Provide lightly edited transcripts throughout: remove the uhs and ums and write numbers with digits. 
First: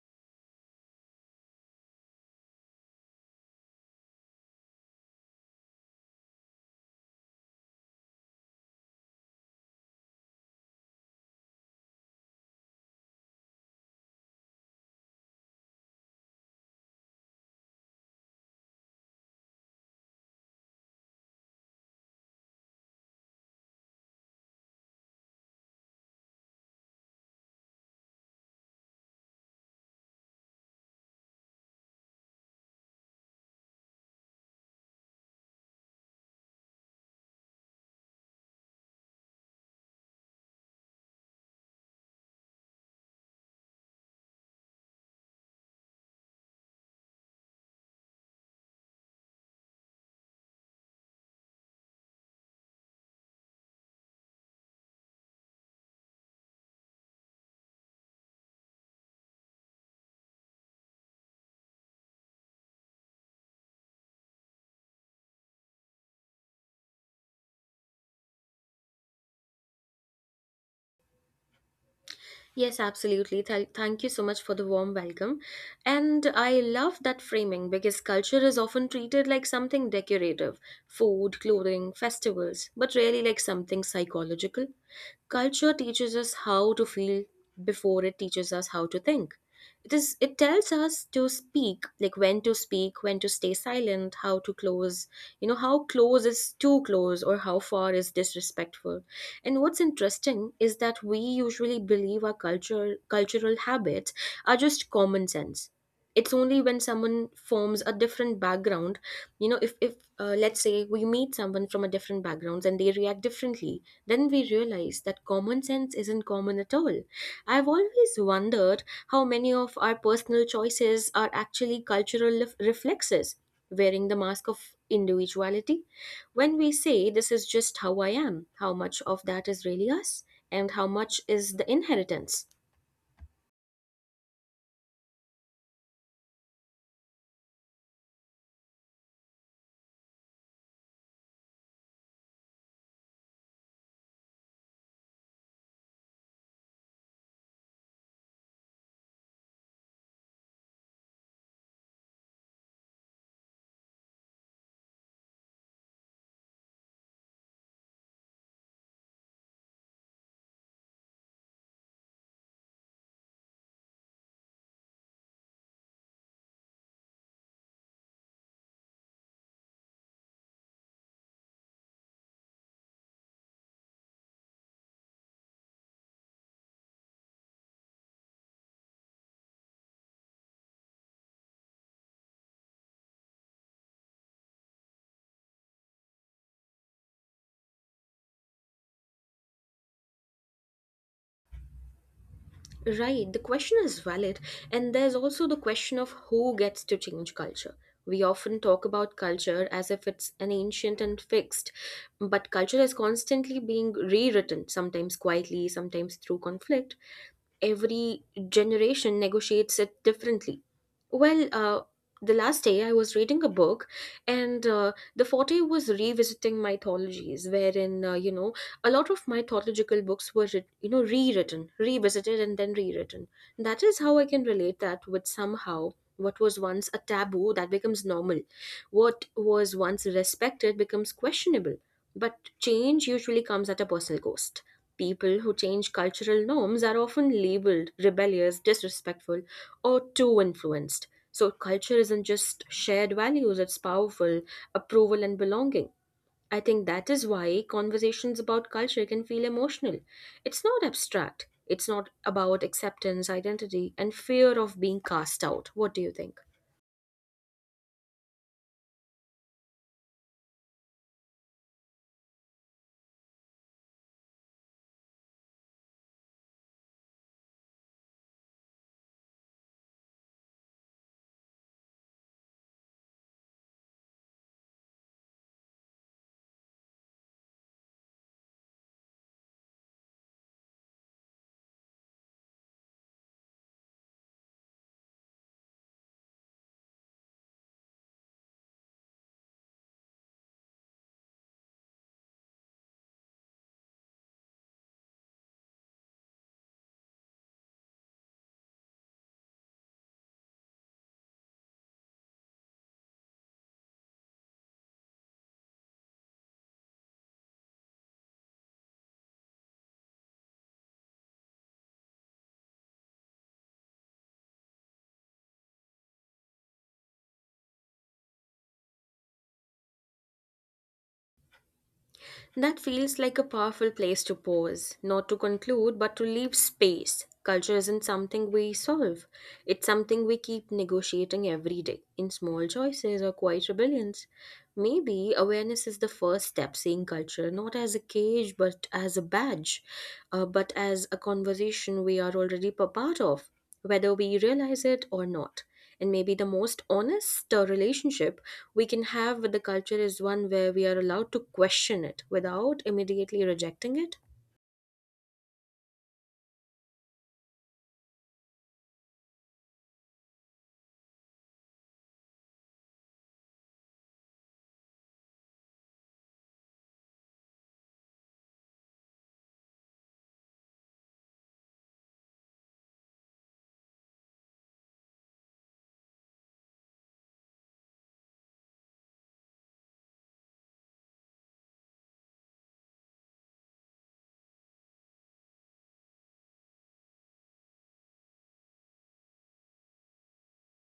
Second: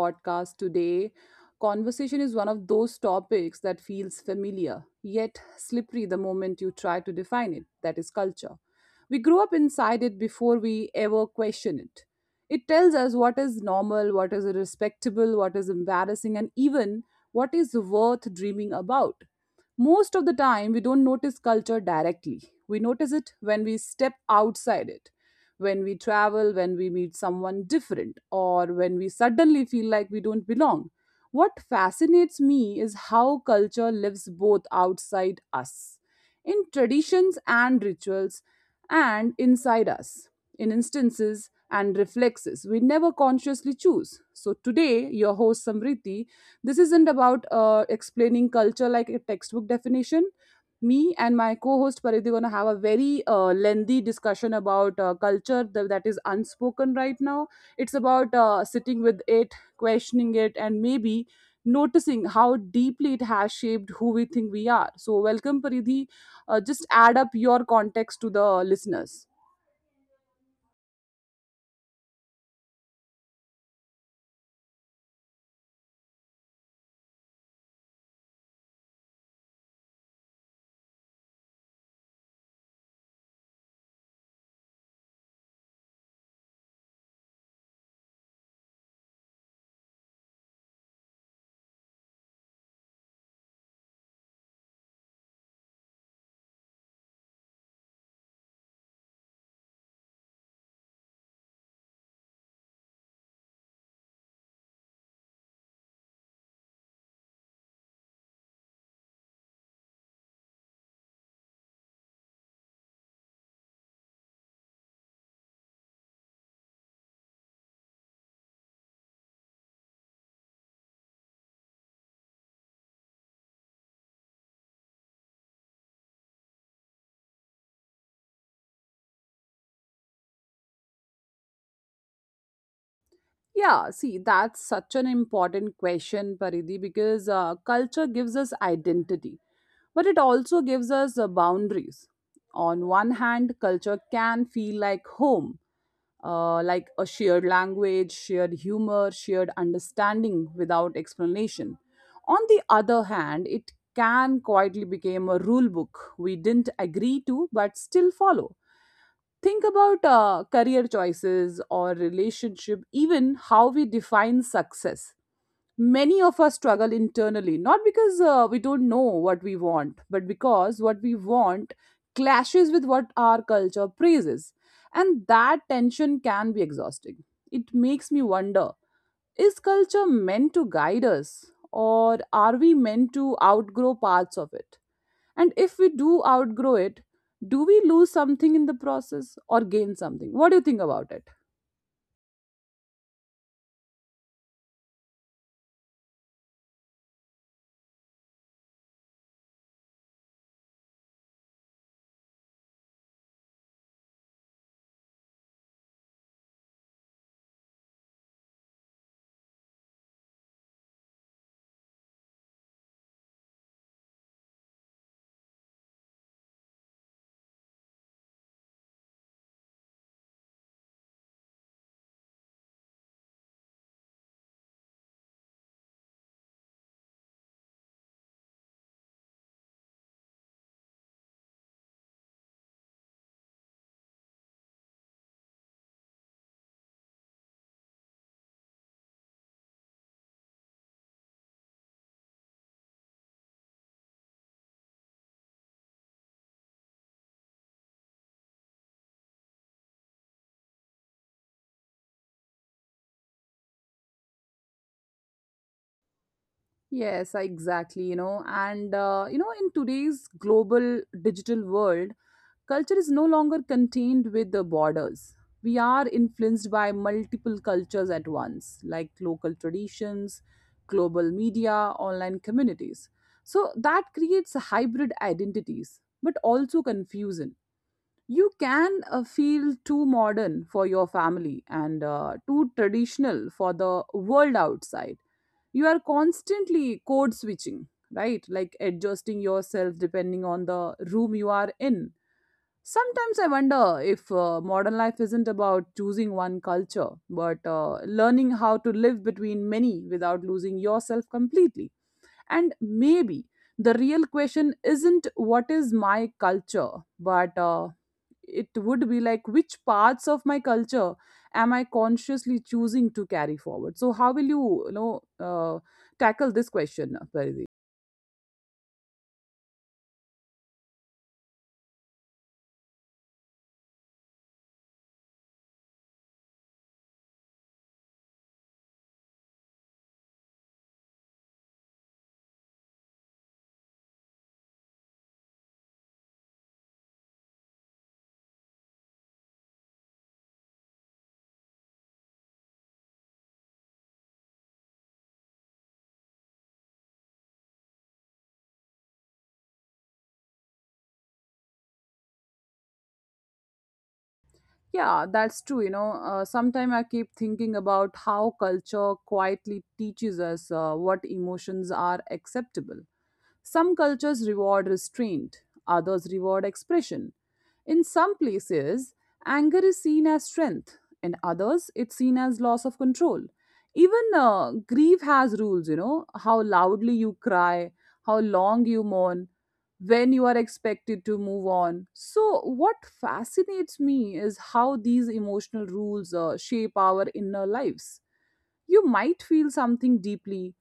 podcast. Today, conversation is one of those topics that feels familiar, yet slippery the moment you try to define it. That is culture. We grew up inside it before we ever question it. It tells us what is normal, what is respectable, what is embarrassing, and even what is worth dreaming about. Most of the time, we don't notice culture directly. We notice it when we step outside it when we travel, when we meet someone different, or when we suddenly feel like we don't belong. What fascinates me is how culture lives both outside us, in traditions and rituals, and inside us, in instances and reflexes we never consciously choose. So, today, your host Samriti, this isn't about explaining culture like a textbook definition me and my co-host Paridhi are going to have a very lengthy discussion about culture that is unspoken right now. It's about sitting with it, questioning it, and maybe noticing how deeply it has shaped who we think we are. So, welcome, Paridhi. Just add up your context to the listeners. Yes, absolutely. Thank you so much for the warm welcome. And I love that framing because culture is often treated like something decorative: food, clothing, festivals, but really like something psychological. Culture teaches us how to feel before it teaches us how to think. It tells us to speak, like when to speak, when to stay silent, how to close, how close is too close or how far is disrespectful. And what's interesting is that we usually believe our culture cultural habits are just common sense. It's only when someone forms a different background, if let's say we meet someone from a different background and they react differently, then we realize that common sense isn't common at all. I've always wondered how many of our personal choices are actually cultural reflexes, wearing the mask of individuality. When we say this is just how I am, how much of that is really us, and how much is the inheritance? Yeah, see, that's such an important question, Paridhi, because culture gives us identity. But it also gives us boundaries. On one hand, culture can feel like home, like a shared language, shared humor, shared understanding without explanation. On the other hand, it can quietly become a rule book we didn't agree to but still follow. Think about career choices or relationship, even how we define success, many of us struggle internally not because we don't know what we want, but because what we want clashes with what our culture praises, and that tension can be exhausting. It makes me wonder, is culture meant to guide us, or are we meant to outgrow parts of it? And if we do outgrow it, do we lose something in the process or gain something? What do you think about it? Right, the question is valid, and there's also the question of who gets to change culture. We often talk about culture as if it's an ancient and fixed, but culture is constantly being rewritten, sometimes quietly, sometimes through conflict. Every generation negotiates it differently. Well, the last day I was reading a book, and the forte was revisiting mythologies, wherein a lot of mythological books were rewritten, revisited, and then rewritten. That is how I can relate that with somehow what was once a taboo that becomes normal, what was once respected becomes questionable. But change usually comes at a personal cost. People who change cultural norms are often labeled rebellious, disrespectful, or too influenced. So, culture isn't just shared values, it's powerful approval and belonging. I think that is why conversations about culture can feel emotional. It's not abstract, it's not about acceptance, identity, and fear of being cast out. What do you think? Yes, exactly. You know, and you know, in today's global digital world, culture is no longer contained with the borders. We are influenced by multiple cultures at once, like local traditions, global media, online communities. So that creates hybrid identities, but also confusion. You can feel too modern for your family and too traditional for the world outside. You are constantly code switching, right? Like adjusting yourself depending on the room you are in. Sometimes I wonder if modern life isn't about choosing one culture, but learning how to live between many without losing yourself completely. And maybe the real question isn't what is my culture, but it would be like which parts of my culture am I consciously choosing to carry forward? So, how will you, you know, tackle this question, Paridi? That feels like a powerful place to pause, not to conclude, but to leave space. Culture isn't something we solve, it's something we keep negotiating every day in small choices or quiet rebellions. Maybe awareness is the first step, seeing culture not as a cage but as a badge, but as a conversation we are already a part of, whether we realize it or not. And maybe the most honest relationship we can have with the culture is one where we are allowed to question it without immediately rejecting it. Yeah, that's true. You know, sometimes I keep thinking about how culture quietly teaches us what emotions are acceptable. Some cultures reward restraint, others reward expression. In some places, anger is seen as strength. In others, it's seen as loss of control. Even grief has rules, you know, how loudly you cry, how long you mourn, when you are expected to move on. So, what fascinates me is how these emotional rules shape our inner lives. You might feel something deeply,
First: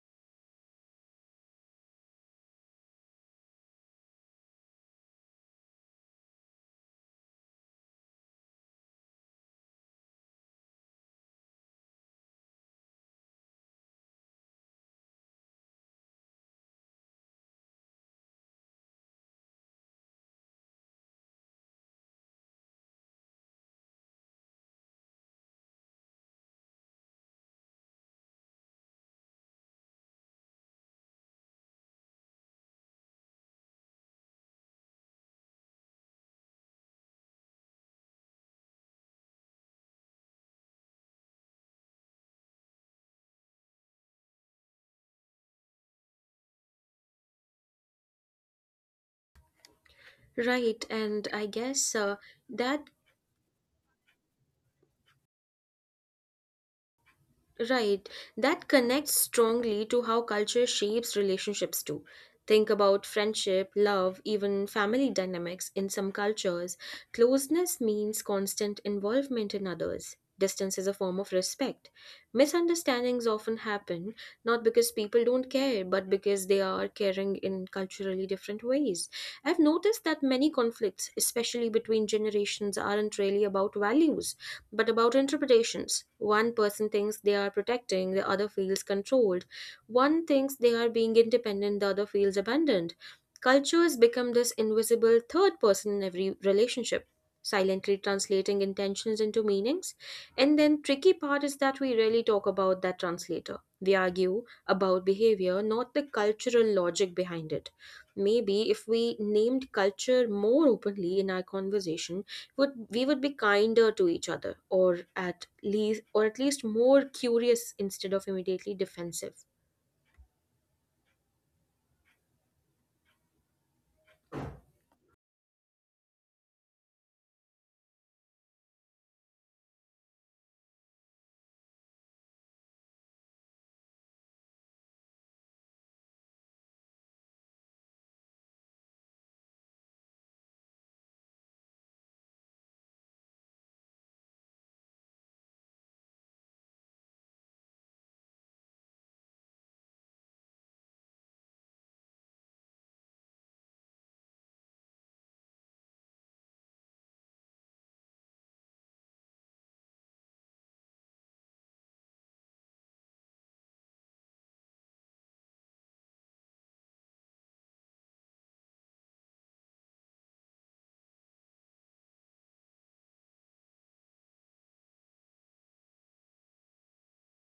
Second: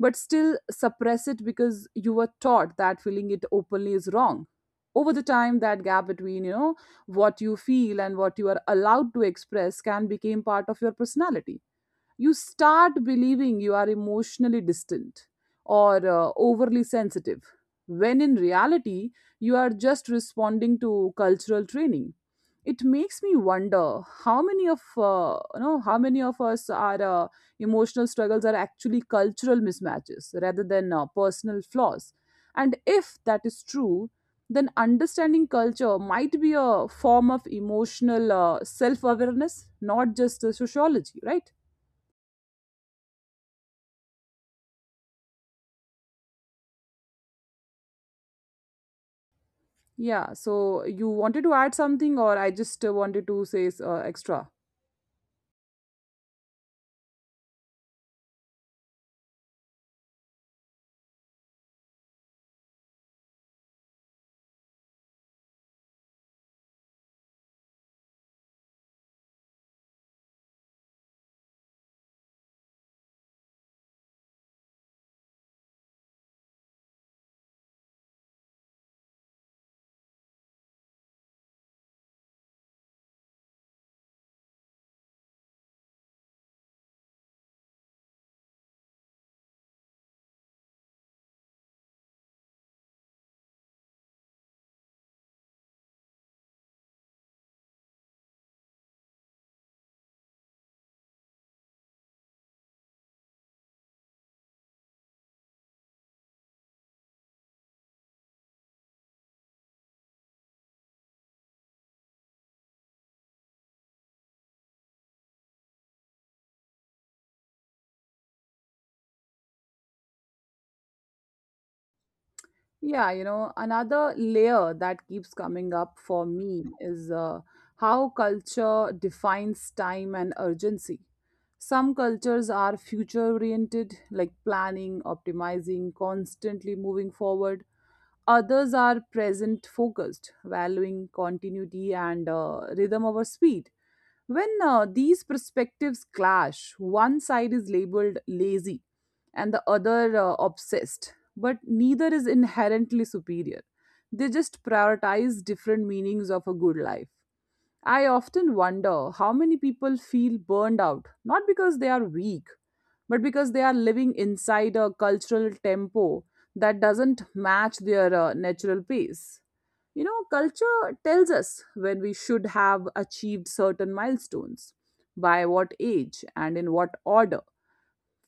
but still suppress it because you were taught that feeling it openly is wrong. Over the time, that gap between, you know, what you feel and what you are allowed to express can become part of your personality. You start believing you are emotionally distant or overly sensitive, when in reality, you are just responding to cultural training. It makes me wonder how many of you know, how many of us are emotional struggles are actually cultural mismatches rather than personal flaws, and if that is true, then understanding culture might be a form of emotional self-awareness, not just sociology, right? Yeah, right so you and i wanted to add guess uh, something, or I that just wanted to say extra? Right. That connects strongly to how culture shapes relationships too. Think about friendship, love, even family dynamics. In some cultures, closeness means constant involvement in others. Distance is a form of respect. Misunderstandings often happen not because people don't care, but because they are caring in culturally different ways. I've noticed that many conflicts, especially between generations, aren't really about values but about interpretations. One person thinks they are protecting, the other feels controlled. One thinks they are being independent, the other feels abandoned. Cultures become this invisible third person in every relationship, silently translating intentions into meanings. And then tricky part is that we rarely talk about that translator. We argue about behavior, not the cultural logic behind it. Maybe if we named culture more openly in our conversation, would we would be kinder to each other, or at least more curious instead of immediately defensive. Yeah, you know, another layer that keeps coming up for me is how culture defines time and urgency. Some cultures are future oriented, like planning, optimizing, constantly moving forward. Others are present focused, valuing continuity and rhythm over speed. When these perspectives clash, one side is labeled lazy and the other obsessed, but neither is inherently superior. They just prioritize different meanings of a good life. I often wonder how many people feel burned out, not because they are weak, but because they are living inside a cultural tempo that doesn't match their natural pace. You know, culture tells us when we should have achieved certain milestones, by what age, and in what order.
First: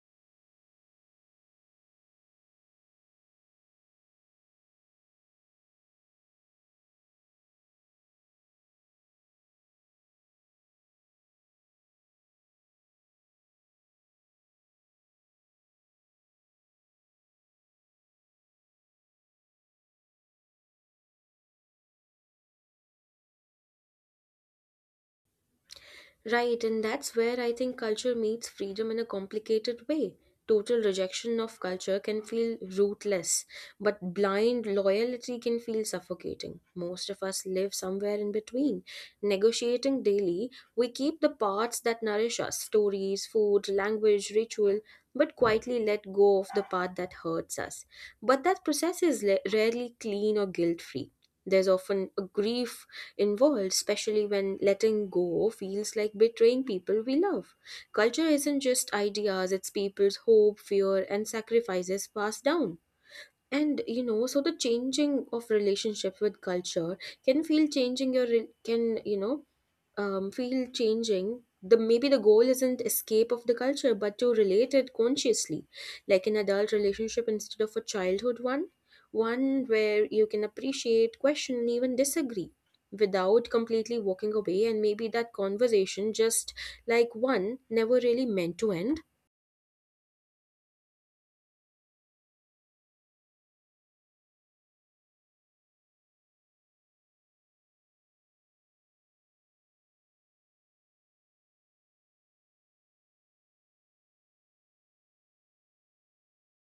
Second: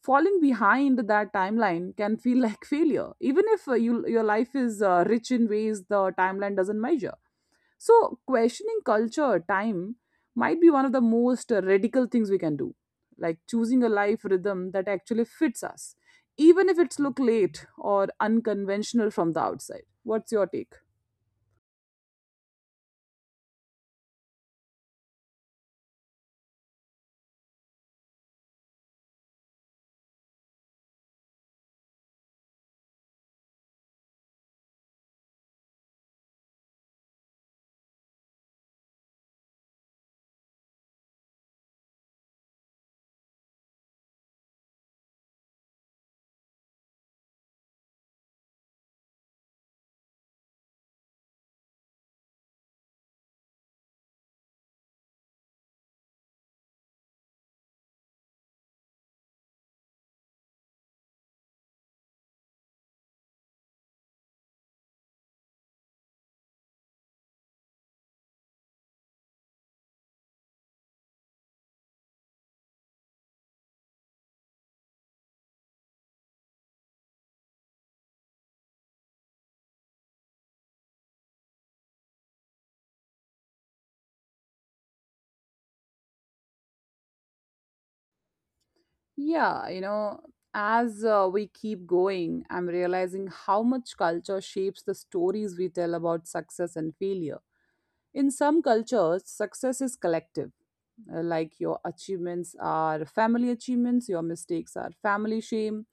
Falling behind that timeline can feel like failure, even if your life is rich in ways the timeline doesn't measure. So, questioning culture, time, might be one of the most radical things we can do, like choosing a life rhythm that actually fits us, even if it's look late or unconventional from the outside. What's your take? Right, and that's where I think culture meets freedom in a complicated way. Total rejection of culture can feel rootless, but blind loyalty can feel suffocating. Most of us live somewhere in between. Negotiating daily, we keep the parts that nourish us: stories, food, language, ritual, but quietly let go of the part that hurts us. But that process is rarely clean or guilt free. There's often a grief involved, especially when letting go feels like betraying people we love. Culture isn't just ideas, it's people's hope, fear, and sacrifices passed down. And you know, so the changing of relationship with culture can feel changing your can you know feel changing the, maybe the goal isn't escape of the culture but to relate it consciously, like an adult relationship instead of a childhood one, one where you can appreciate, question, and even disagree without completely walking away. And maybe that conversation just, like one, never really meant to end. Yeah, you know, as we keep going, I'm realizing how much culture shapes the stories we tell about success and failure. In some cultures, success is collective, like your achievements are family achievements, your mistakes are family shame.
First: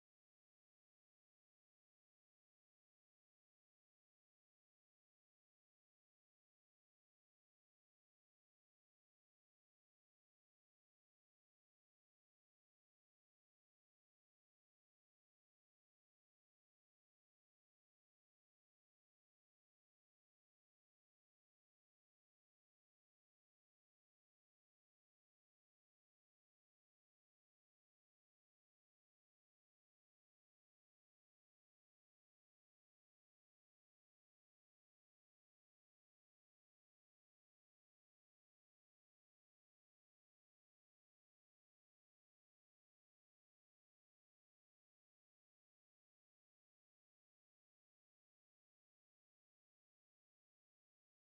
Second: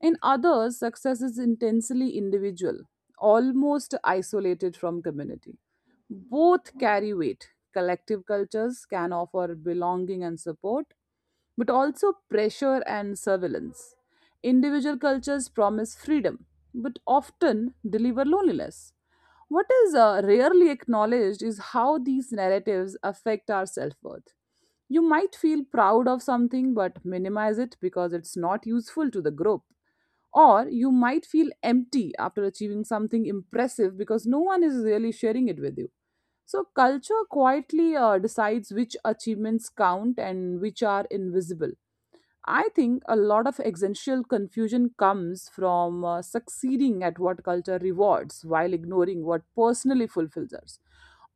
In others, success is intensely individual, almost isolated from community. Both carry weight. Collective cultures can offer belonging and support, but also pressure and surveillance. Individual cultures promise freedom, but often deliver loneliness. What is rarely acknowledged is how these narratives affect our self worth. You might feel proud of something but minimize it because it's not useful to the group. Or you might feel empty after achieving something impressive because no one is really sharing it with you. So, culture quietly decides which achievements count and which are invisible. I think a lot of existential confusion comes from succeeding at what culture rewards while ignoring what personally fulfills us,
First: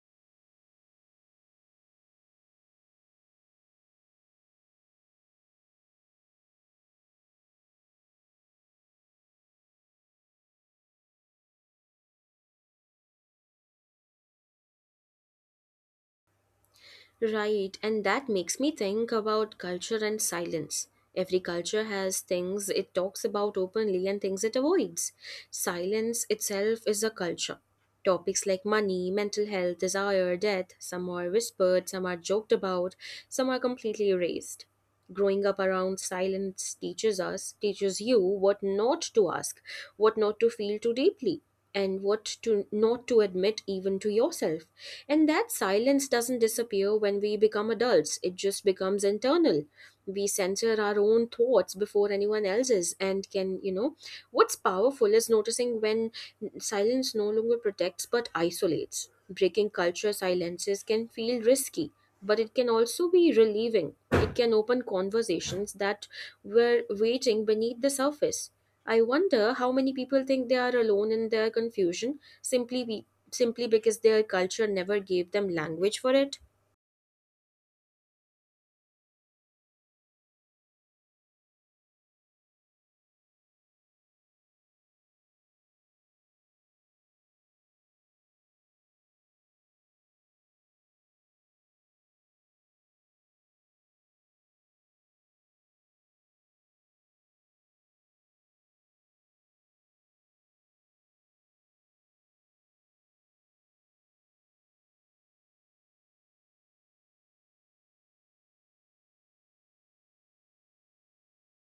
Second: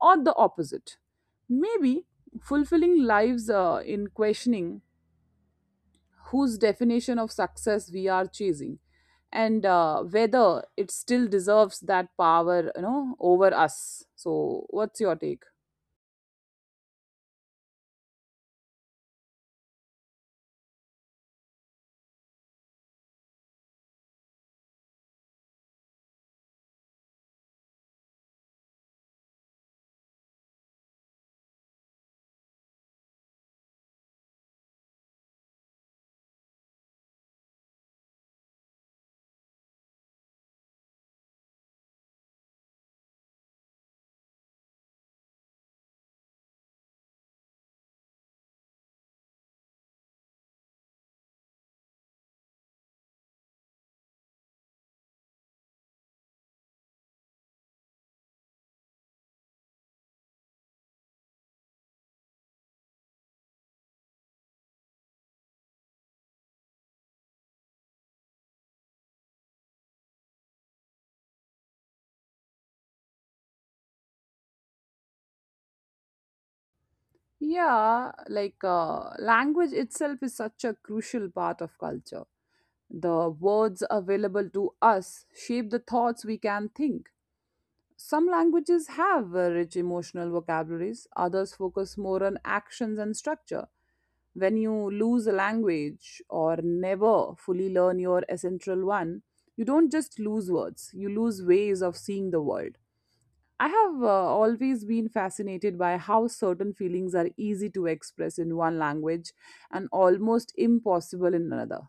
or the opposite. Maybe fulfilling lives in questioning whose definition of success we are chasing, and whether it still deserves that power, you know, over us. So what's your take? Right, and that makes me think about culture and silence. Every culture has things it talks about openly and things it avoids. Silence itself is a culture. Topics like money, mental health, desire, death, some are whispered, some are joked about, some are completely erased. Growing up around silence teaches us, teaches you what not to ask, what not to feel too deeply, and what to not to admit even to yourself. And that silence doesn't disappear when we become adults, it just becomes internal. We censor our own thoughts before anyone else's. And can, you know, what's powerful is noticing when silence no longer protects but isolates. Breaking culture silences can feel risky, but it can also be relieving. It can open conversations that were waiting beneath the surface. I wonder how many people think they are alone in their confusion simply because their culture never gave them language for it. Yeah, like language itself is such a crucial part of culture. The words available to us shape the thoughts we can think. Some languages have rich emotional vocabularies, others focus more on actions and structure. When you lose a language or never fully learn your essential one, you don't just lose words, you lose ways of seeing the world. I have always been fascinated by how certain feelings are easy to express in one language and almost impossible in another.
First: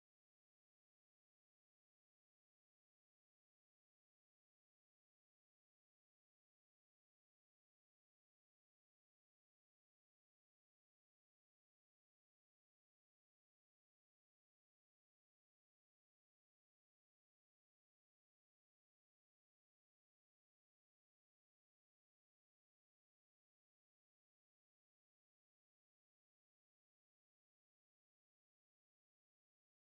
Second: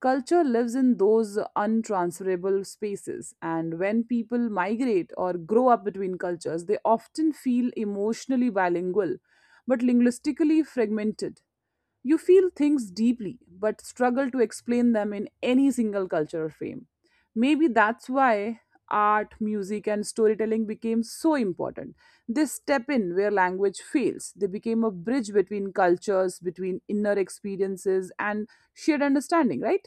Culture lives in those untransferable spaces, and when people migrate or grow up between cultures, they often feel emotionally bilingual but linguistically fragmented. You feel things deeply but struggle to explain them in any single culture or frame. Maybe that's why art, music, and storytelling became so important. They step in where language fails, they became a bridge between cultures, between inner experiences, and shared understanding, right?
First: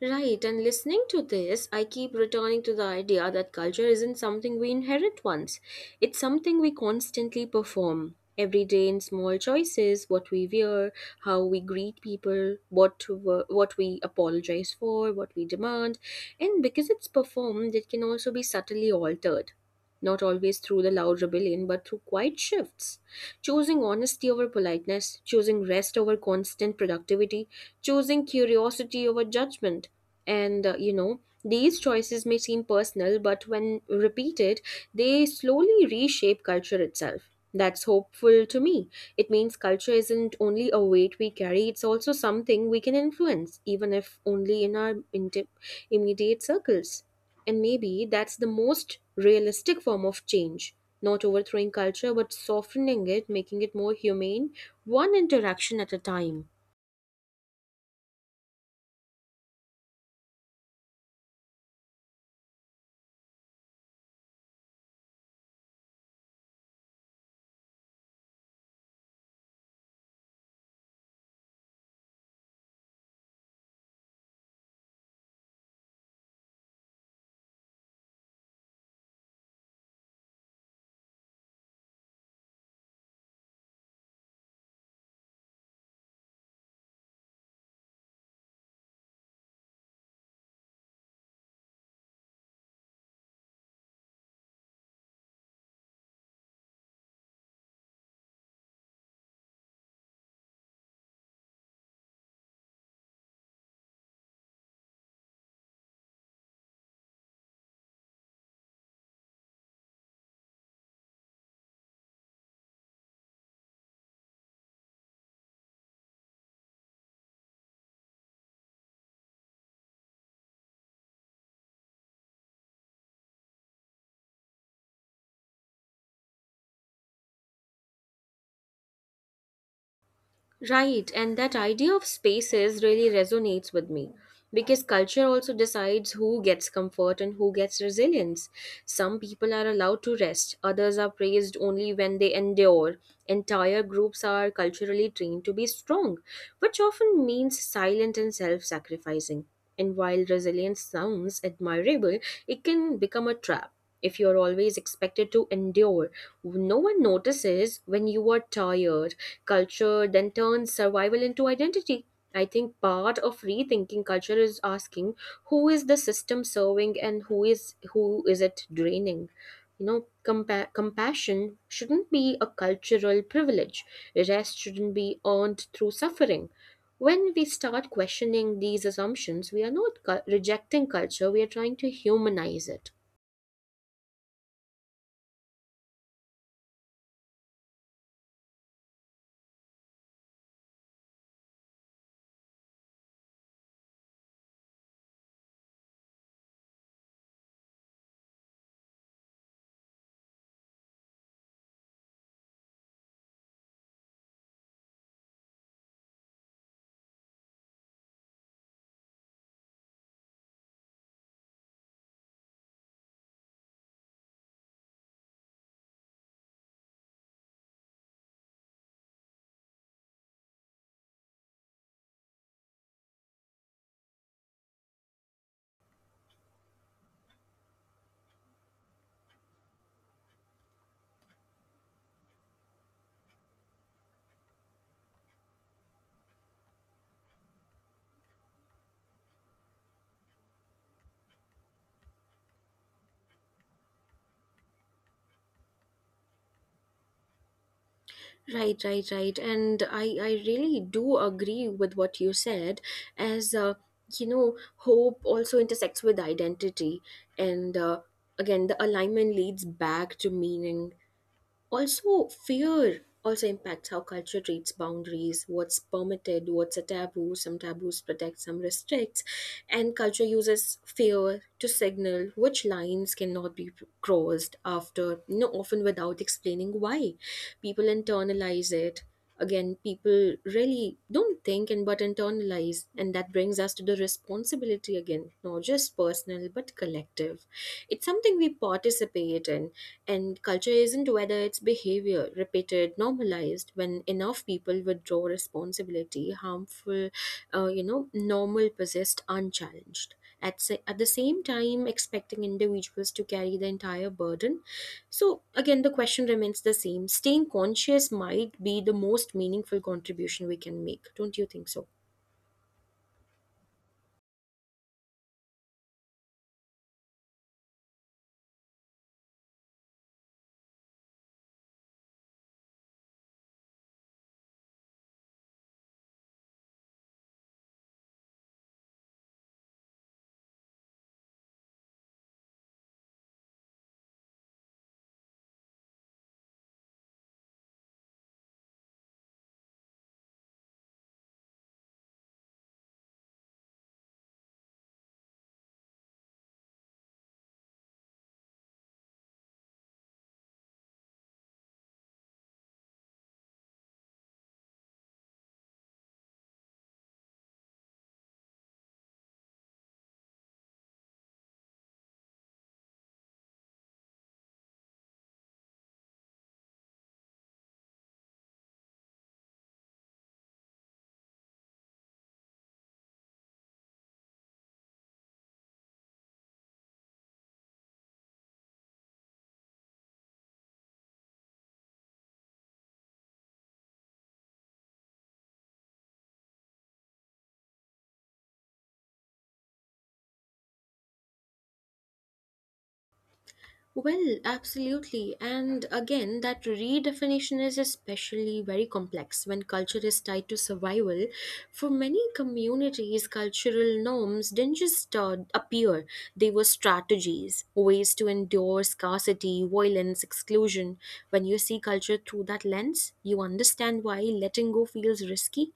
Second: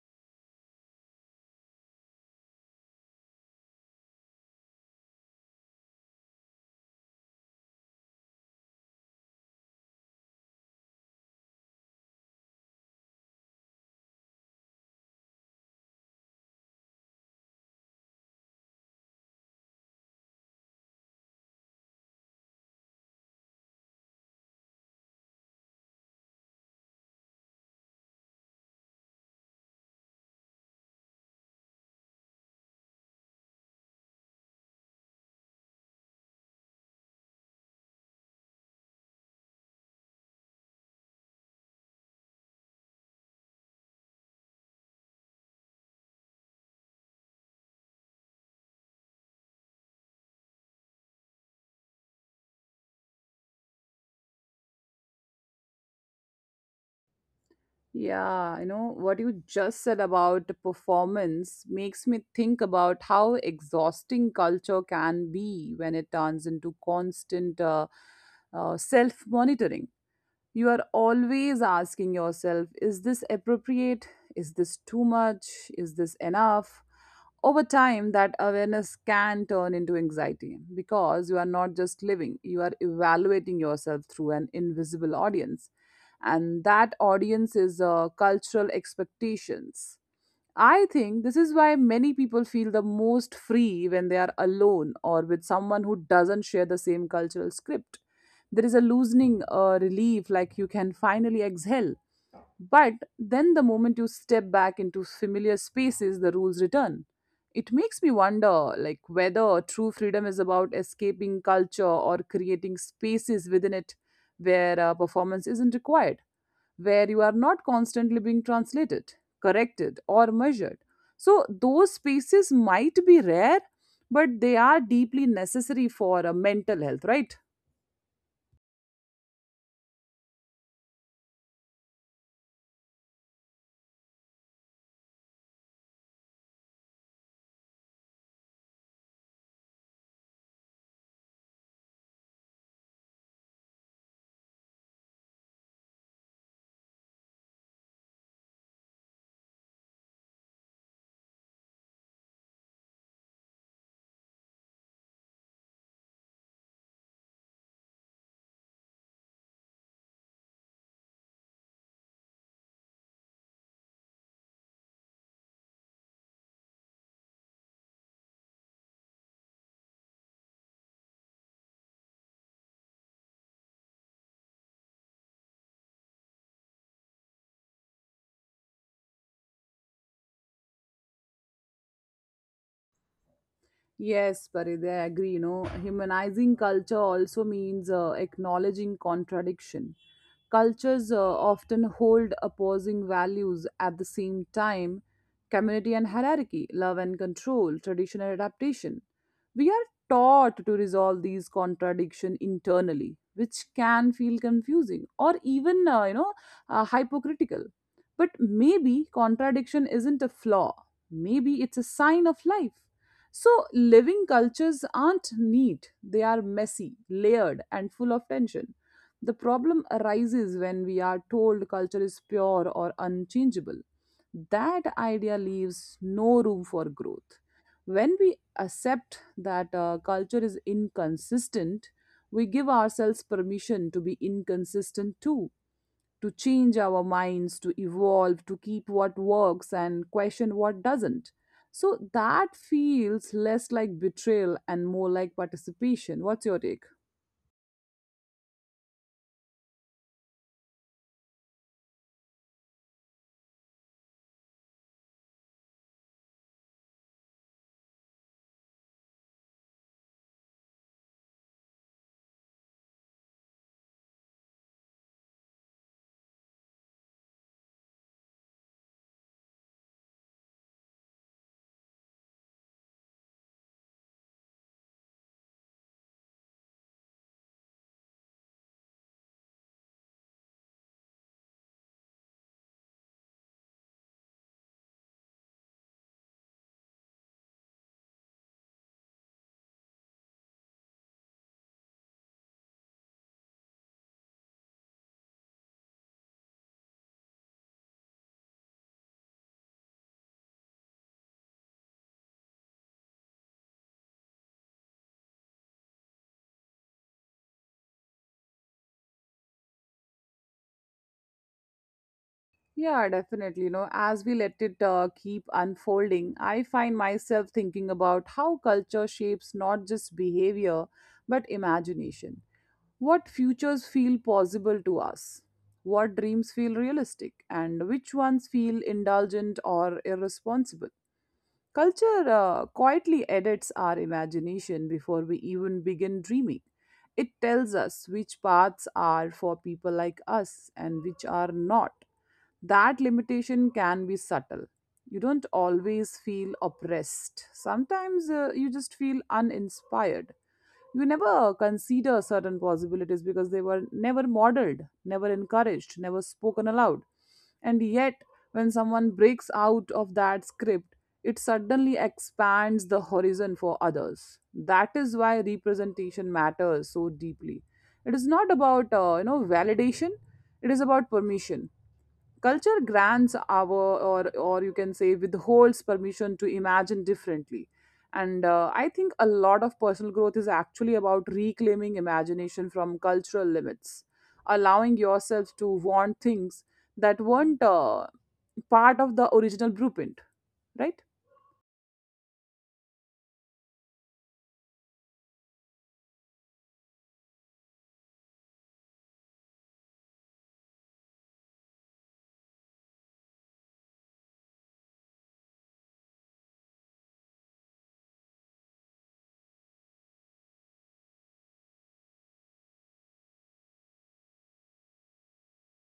Right, and listening to this, I keep returning to the idea that culture isn't something we inherit once. It's something we constantly perform. Every day in small choices, what we wear, how we greet people, what we apologize for, what we demand, and because it's performed, it can also be subtly altered. Not always through the loud rebellion, but through quiet shifts. Choosing honesty over politeness, choosing rest over constant productivity, choosing curiosity over judgment. And you know, these choices may seem personal, but when repeated, they slowly reshape culture itself. That's hopeful to me. It means culture isn't only a weight we carry, it's also something we can influence, even if only in our immediate circles. And maybe that's the most realistic form of change, not overthrowing culture but softening it, making it more humane, one interaction at a time. Yeah, you know, what you just said about the performance makes me think about how exhausting culture can be when it turns into constant self monitoring. You are always asking yourself, is this appropriate? Is this too much? Is this enough? Over time, that awareness can turn into anxiety because you are not just living, you are evaluating yourself through an invisible audience. And that audience is cultural expectations. I think this is why many people feel the most free when they are alone or with someone who doesn't share the same cultural script. There is a loosening relief, like you can finally exhale. But then the moment you step back into familiar spaces, the rules return. It makes me wonder, like whether true freedom is about escaping culture or creating spaces within it where performance isn't required, where you are not constantly being translated, corrected, or measured. So, those spaces might be rare, but they are deeply necessary for a mental health, right? Right, and that idea of spaces really resonates with me because culture also decides who gets comfort and who gets resilience. Some people are allowed to rest, others are praised only when they endure. Entire groups are culturally trained to be strong, which often means silent and self sacrificing. And while resilience sounds admirable, it can become a trap. If you're always expected to endure, no one notices when you are tired. Culture then turns survival into identity. I think part of rethinking culture is asking who is the system serving and who is it draining. You know, compassion shouldn't be a cultural privilege. Rest shouldn't be earned through suffering. When we start questioning these assumptions, we are not rejecting culture, we are trying to humanize it. Yes, Parid, I agree. You know, humanizing culture also means acknowledging contradiction. Cultures often hold opposing values at the same time, community and hierarchy, love and control, tradition and adaptation. We are taught to resolve these contradictions internally, which can feel confusing or even, hypocritical. But maybe contradiction isn't a flaw, maybe it's a sign of life. So, living cultures aren't neat, they are messy, layered, and full of tension. The problem arises when we are told culture is pure or unchangeable. That idea leaves no room for growth. When we accept that culture is inconsistent, we give ourselves permission to be inconsistent too, to change our minds, to evolve, to keep what works and question what doesn't. So that feels less like betrayal and more like participation. What's your take? Right, right, right. And I really do agree with what you said, as you know, hope also intersects with identity. And again, the alignment leads back to meaning. Also, fear also impacts how culture treats boundaries, what's permitted, what's a taboo. Some taboos protect, some restricts. And culture uses fear to signal which lines cannot be crossed after, you know, often without explaining why. People internalize it. Again, people really don't think and but internalize, and that brings us to the responsibility again, not just personal but collective. It's something we participate in, and culture isn't whether it's behavior, repeated, normalized, when enough people withdraw responsibility, harmful, you know, normal persist unchallenged. At the same time, expecting individuals to carry the entire burden. So, again, the question remains the same. Staying conscious might be the most meaningful contribution we can make. Don't you think so? Yeah, definitely. You know, as we let it keep unfolding, I find myself thinking about how culture shapes not just behavior, but imagination. What futures feel possible to us? What dreams feel realistic? And which ones feel indulgent or irresponsible? Culture quietly edits our imagination before we even begin dreaming. It tells us which paths are for people like us and which are not. That limitation can be subtle. You don't always feel oppressed. Sometimes you just feel uninspired. You never consider certain possibilities because they were never modeled, never encouraged, never spoken aloud. And yet, when someone breaks out of that script, it suddenly expands the horizon for others. That is why representation matters so deeply. It is not about validation; it is about permission. Culture grants or you can say, withholds permission to imagine differently. And I think a lot of personal growth is actually about reclaiming imagination from cultural limits, allowing yourself to want things that weren't part of the original blueprint, right? Well, absolutely. And again, that redefinition is especially very complex when culture is tied to survival. For many communities, cultural norms didn't just appear, they were strategies, ways to endure scarcity, violence, exclusion. When you see culture through that lens, you understand why letting go feels risky.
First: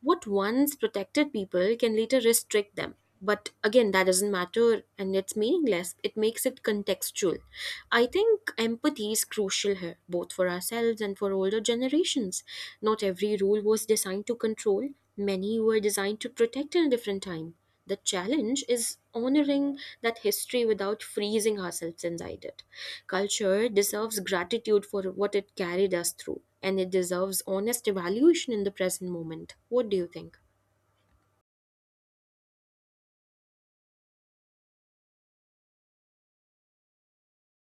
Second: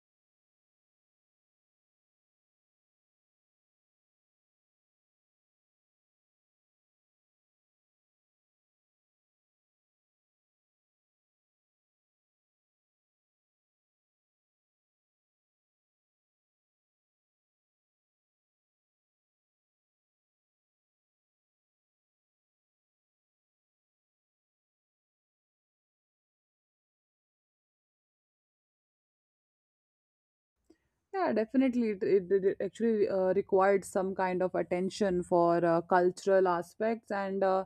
What once protected people can later restrict them. But again, that doesn't matter and it's meaningless. It makes it contextual. I think empathy is crucial here, both for ourselves and for older generations. Not every rule was designed to control, many were designed to protect in a different time. The challenge is honoring that history without freezing ourselves inside it. Culture deserves gratitude for what it carried us through, and it deserves honest evaluation in the present moment. What do you think? Yeah, definitely. It actually required some kind of attention for cultural aspects. And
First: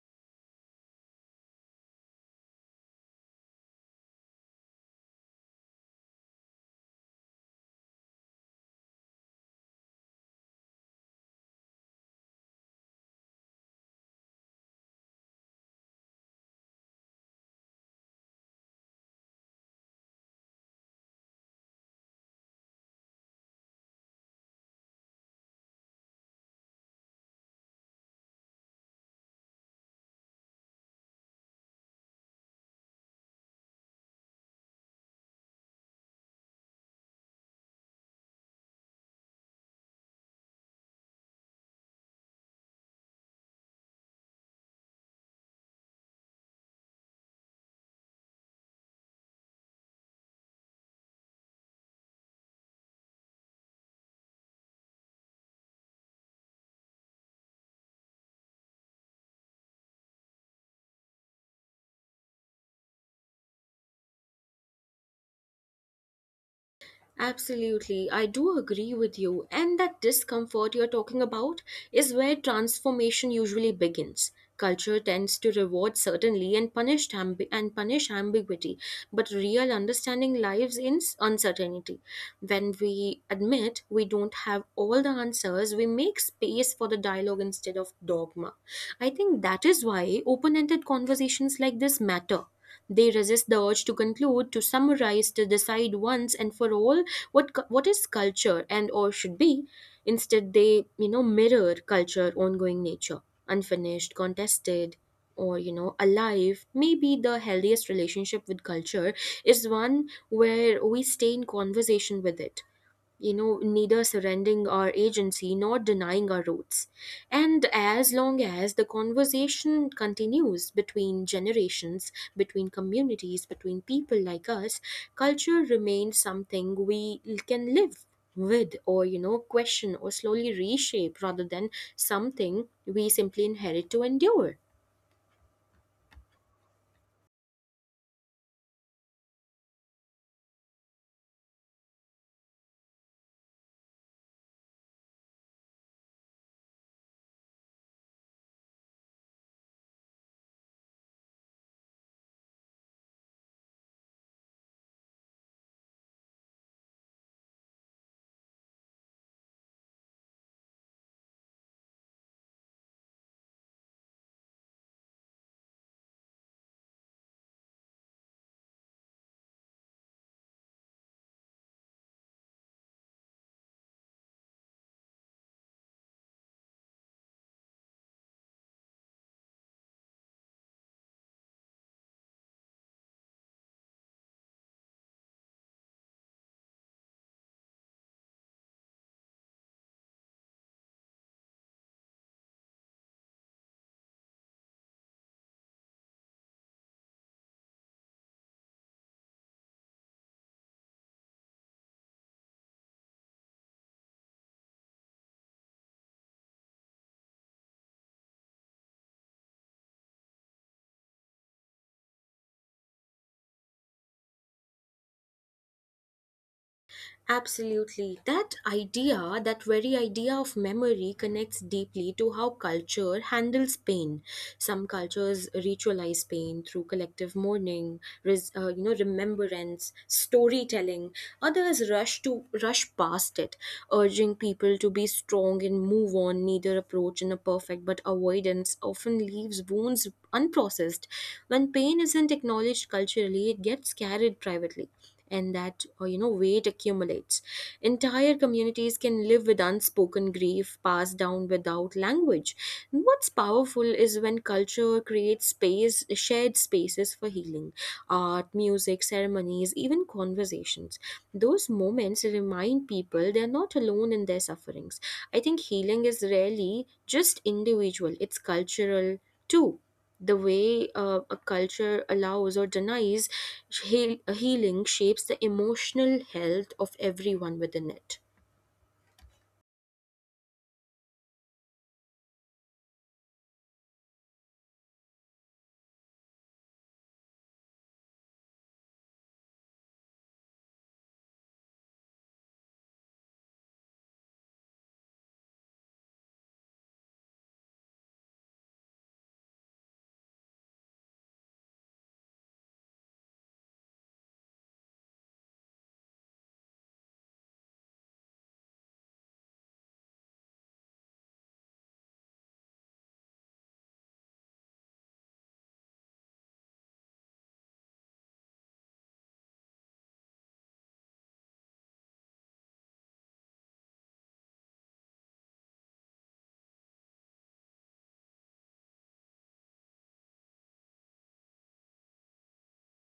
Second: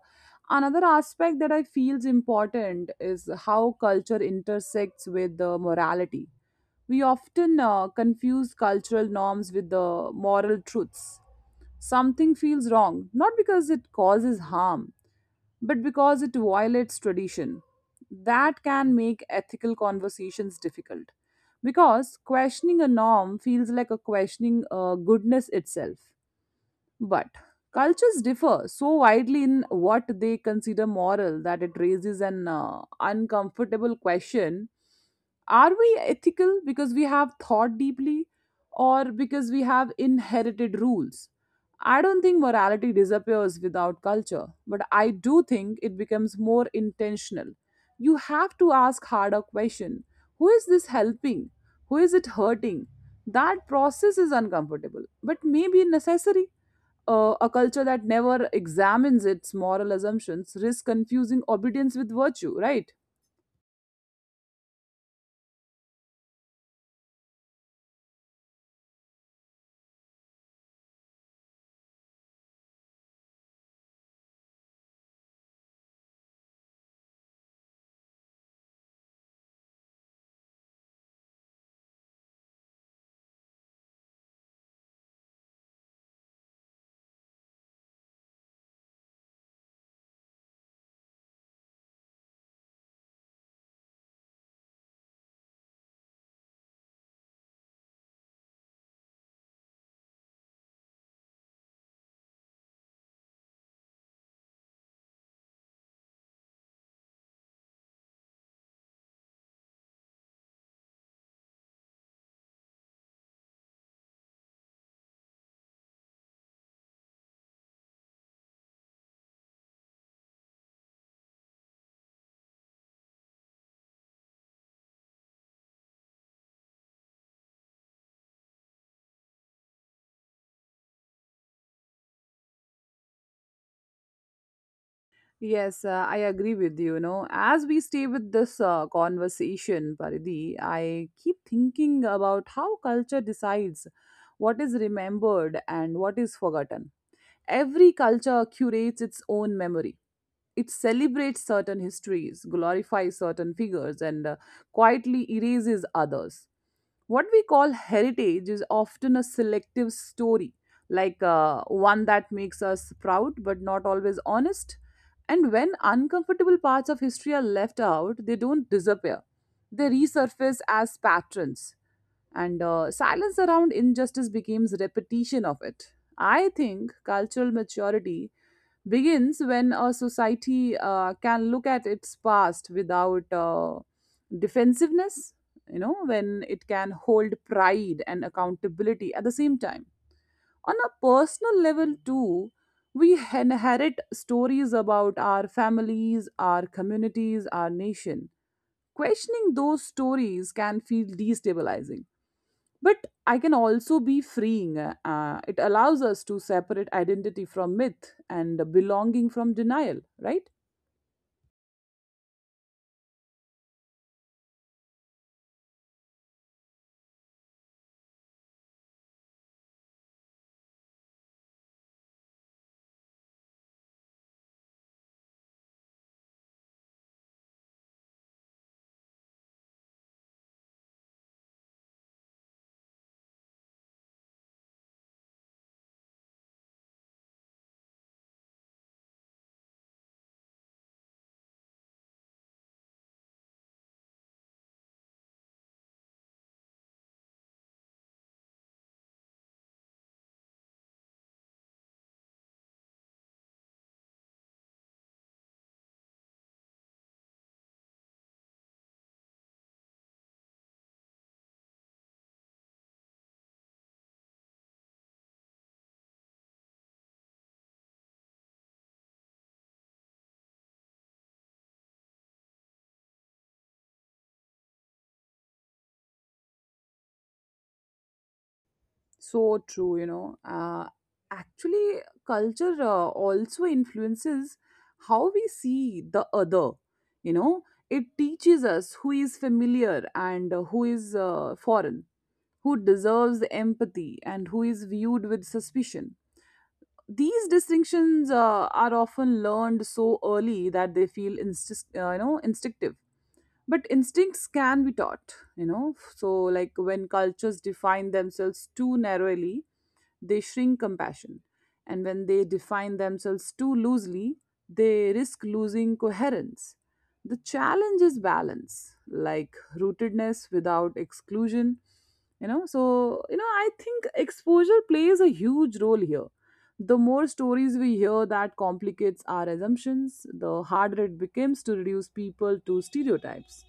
another aspect that I feel is important is how culture intersects with the morality. We often confuse cultural norms with the moral truths. Something feels wrong, not because it causes harm, but because it violates tradition. That can make ethical conversations difficult because questioning a norm feels like a questioning goodness itself. But cultures differ so widely in what they consider moral that it raises an uncomfortable question. Are we ethical because we have thought deeply, or because we have inherited rules? I don't think morality disappears without culture, but I do think it becomes more intentional. You have to ask harder question. Who is this helping? Who is it hurting? That process is uncomfortable, but maybe necessary. A culture that never examines its moral assumptions risks confusing obedience with virtue, right? Absolutely, I do agree with you. And that discomfort you're talking about is where transformation usually begins. Culture tends to reward certainly and punish ambiguity, but real understanding lives in uncertainty. When we admit we don't have all the answers, we make space for the dialogue instead of dogma. I think that is why open-ended conversations like this matter. They resist the urge to conclude, to summarize, to decide once and for all what is culture and or should be instead they mirror culture ongoing nature, unfinished, contested, or alive. Maybe the healthiest relationship with culture is one where we stay in conversation with it, neither surrendering our agency nor denying our roots. And as long as the conversation continues between generations, between communities, between people like us, culture remains something we can live with, or question, or slowly reshape, rather than something we simply inherit to endure. Yes, I agree with you. You know, as we stay with this conversation, Paridhi, I keep thinking about how culture decides what is remembered and what is forgotten. Every culture curates its own memory. It celebrates certain histories, glorifies certain figures, and quietly erases others. What we call heritage is often a selective story, like one that makes us proud but not always honest. And when uncomfortable parts of history are left out, they don't disappear. They resurface as patterns, and silence around injustice becomes repetition of it. I think cultural maturity begins when a society can look at its past without defensiveness, you know, when it can hold pride and accountability at the same time. On a personal level, too, we inherit stories about our families, our communities, our nation. Questioning those stories can feel destabilizing, but I can also be freeing. It allows us to separate identity from myth and belonging from denial, right? Absolutely. That idea, that very idea of memory connects deeply to how culture handles pain. Some cultures ritualize pain through collective mourning, remembrance, storytelling. Others rush to rush past it, urging people to be strong and move on. Neither approach is perfect, but avoidance often leaves wounds unprocessed. When pain isn't acknowledged culturally, it gets carried privately, and that weight accumulates. Entire communities can live with unspoken grief passed down without language. And what's powerful is when culture creates space, shared spaces for healing: art, music, ceremonies, even conversations. Those moments remind people they're not alone in their sufferings. I think healing is rarely just individual, it's cultural too. The way a culture allows or denies healing shapes the emotional health of everyone within it. So true, you know. Actually, culture also influences how we see the other, you know. It teaches us who is familiar and who is foreign, who deserves empathy and who is viewed with suspicion. These distinctions are often learned so early that they feel instinctive. But instincts can be taught, you know. So, like, when cultures define themselves too narrowly, they shrink compassion, and when they define themselves too loosely, they risk losing coherence. The challenge is balance, like rootedness without exclusion. You know, so, you know, I think exposure plays a huge role here. The more stories we hear that complicates our assumptions, the harder it becomes to reduce people to stereotypes.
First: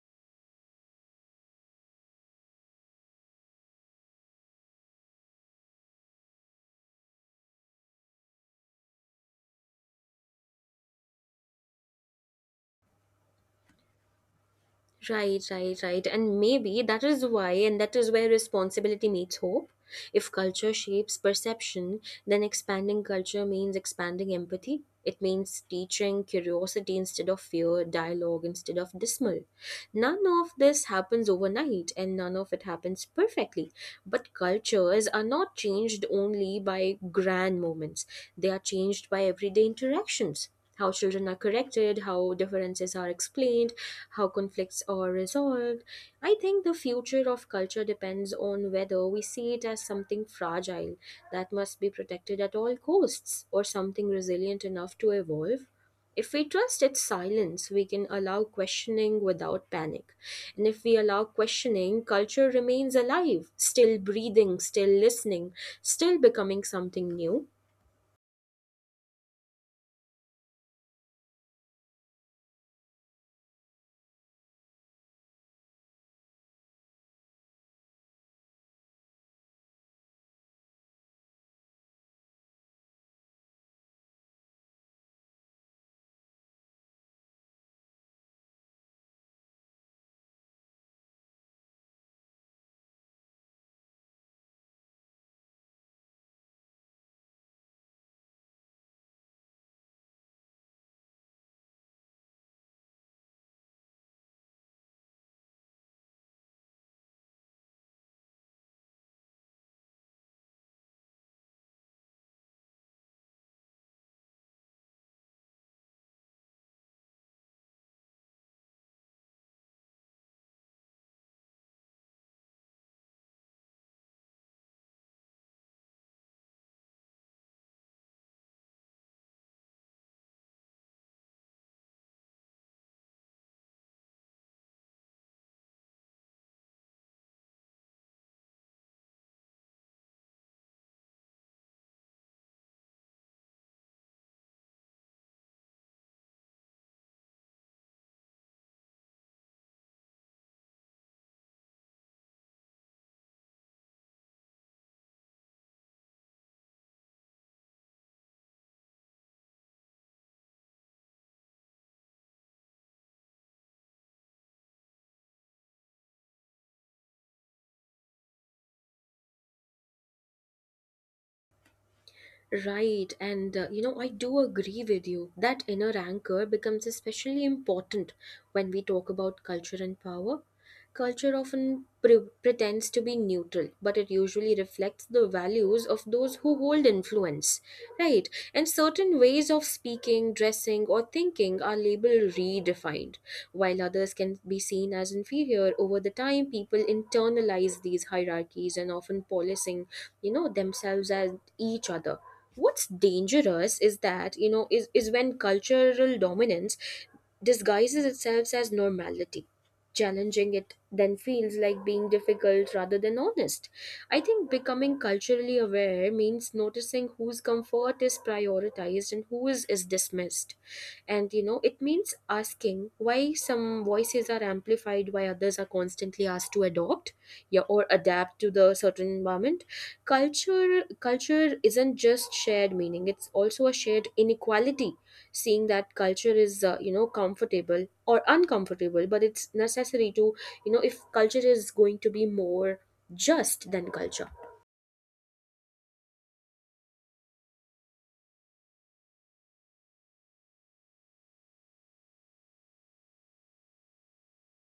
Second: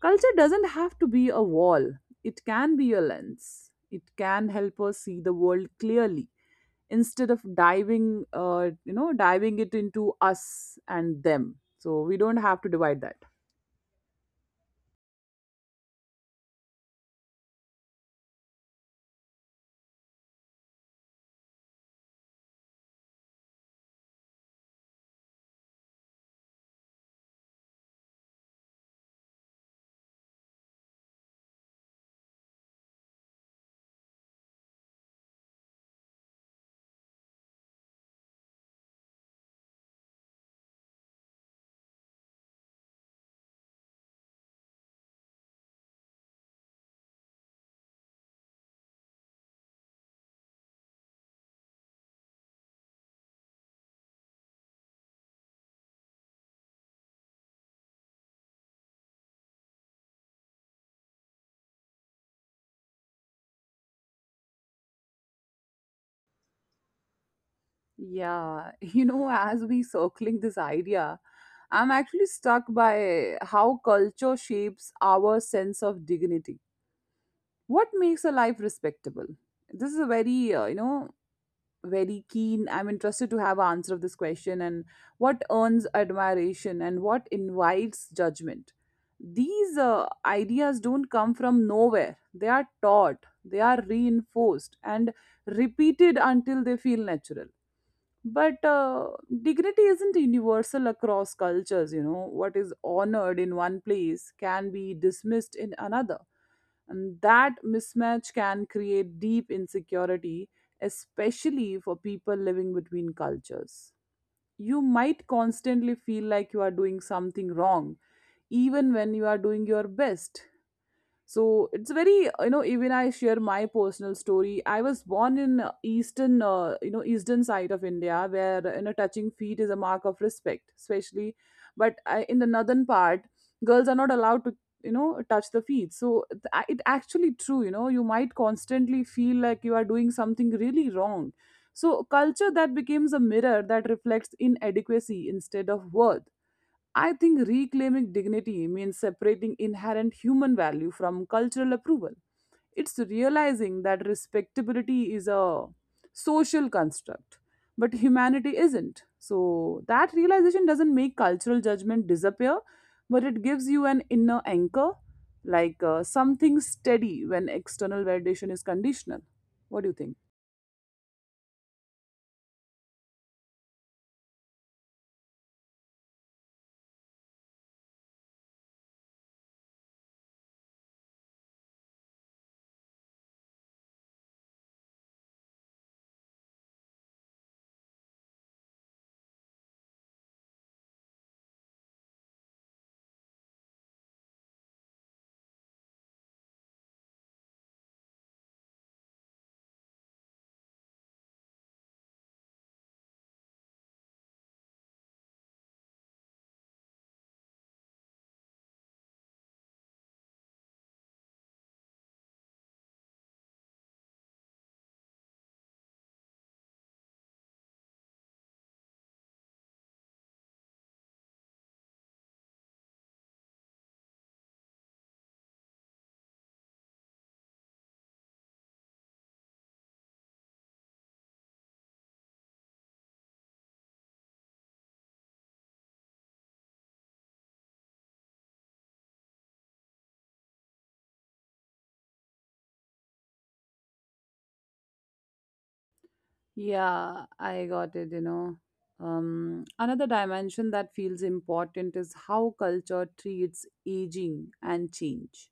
Culture doesn't have to be a wall, it can be a lens. It can help us see the world clearly instead of diving it into us and them. So we don't have to divide that. Right, right, right. And maybe that is why, and that is where responsibility meets hope. If culture shapes perception, then expanding culture means expanding empathy. It means teaching curiosity instead of fear, dialogue instead of dismal. None of this happens overnight, and none of it happens perfectly. But cultures are not changed only by grand moments, they are changed by everyday interactions. How children are corrected, how differences are explained, how conflicts are resolved. I think the future of culture depends on whether we see it as something fragile that must be protected at all costs, or something resilient enough to evolve. If we trust its silence, we can allow questioning without panic. And if we allow questioning, culture remains alive, still breathing, still listening, still becoming something new. Yeah, you know, as we circling this idea, I'm actually stuck by how culture shapes our sense of dignity. What makes a life respectable? This is a very, very keen. I'm interested to have an answer of this question, and what earns admiration and what invites judgment. These ideas don't come from nowhere. They are taught, they are reinforced and repeated until they feel natural. But dignity isn't universal across cultures, you know. What is honored in one place can be dismissed in another, and that mismatch can create deep insecurity, especially for people living between cultures. You might constantly feel like you are doing something wrong, even when you are doing your best. So it's very, you know, even I share my personal story. I was born in eastern eastern side of India, where, you know, touching feet is a mark of respect, especially. But I, in the northern part, girls are not allowed to, you know, touch the feet. So it actually true, you know, you might constantly feel like you are doing something really wrong. So culture that becomes a mirror that reflects inadequacy instead of worth. I think reclaiming dignity means separating inherent human value from cultural approval. It's realizing that respectability is a social construct, but humanity isn't. So, that realization doesn't make cultural judgment disappear, but it gives you an inner anchor, like something steady when external validation is conditional. What do you think? Right, and I do agree with you. That inner anchor becomes especially important when we talk about culture and power. Culture often pretends to be neutral, but it usually reflects the values of those who hold influence, right? And certain ways of speaking, dressing, or thinking are labeled redefined, while others can be seen as inferior. Over the time, people internalize these hierarchies and often policing, themselves as each other. What's dangerous is that you know is when cultural dominance disguises itself as normality, challenging it then feels like being difficult rather than honest. I think becoming culturally aware means noticing whose comfort is prioritized and whose is dismissed. And it means asking why some voices are amplified, why others are constantly asked to adopt, yeah, or adapt to the certain environment. Culture isn't just shared meaning, it's also a shared inequality. Seeing that culture is comfortable or uncomfortable, but it's necessary to, if culture is going to be more just than culture. Yeah, I got it, you know. Another dimension that feels important is how culture treats aging and change.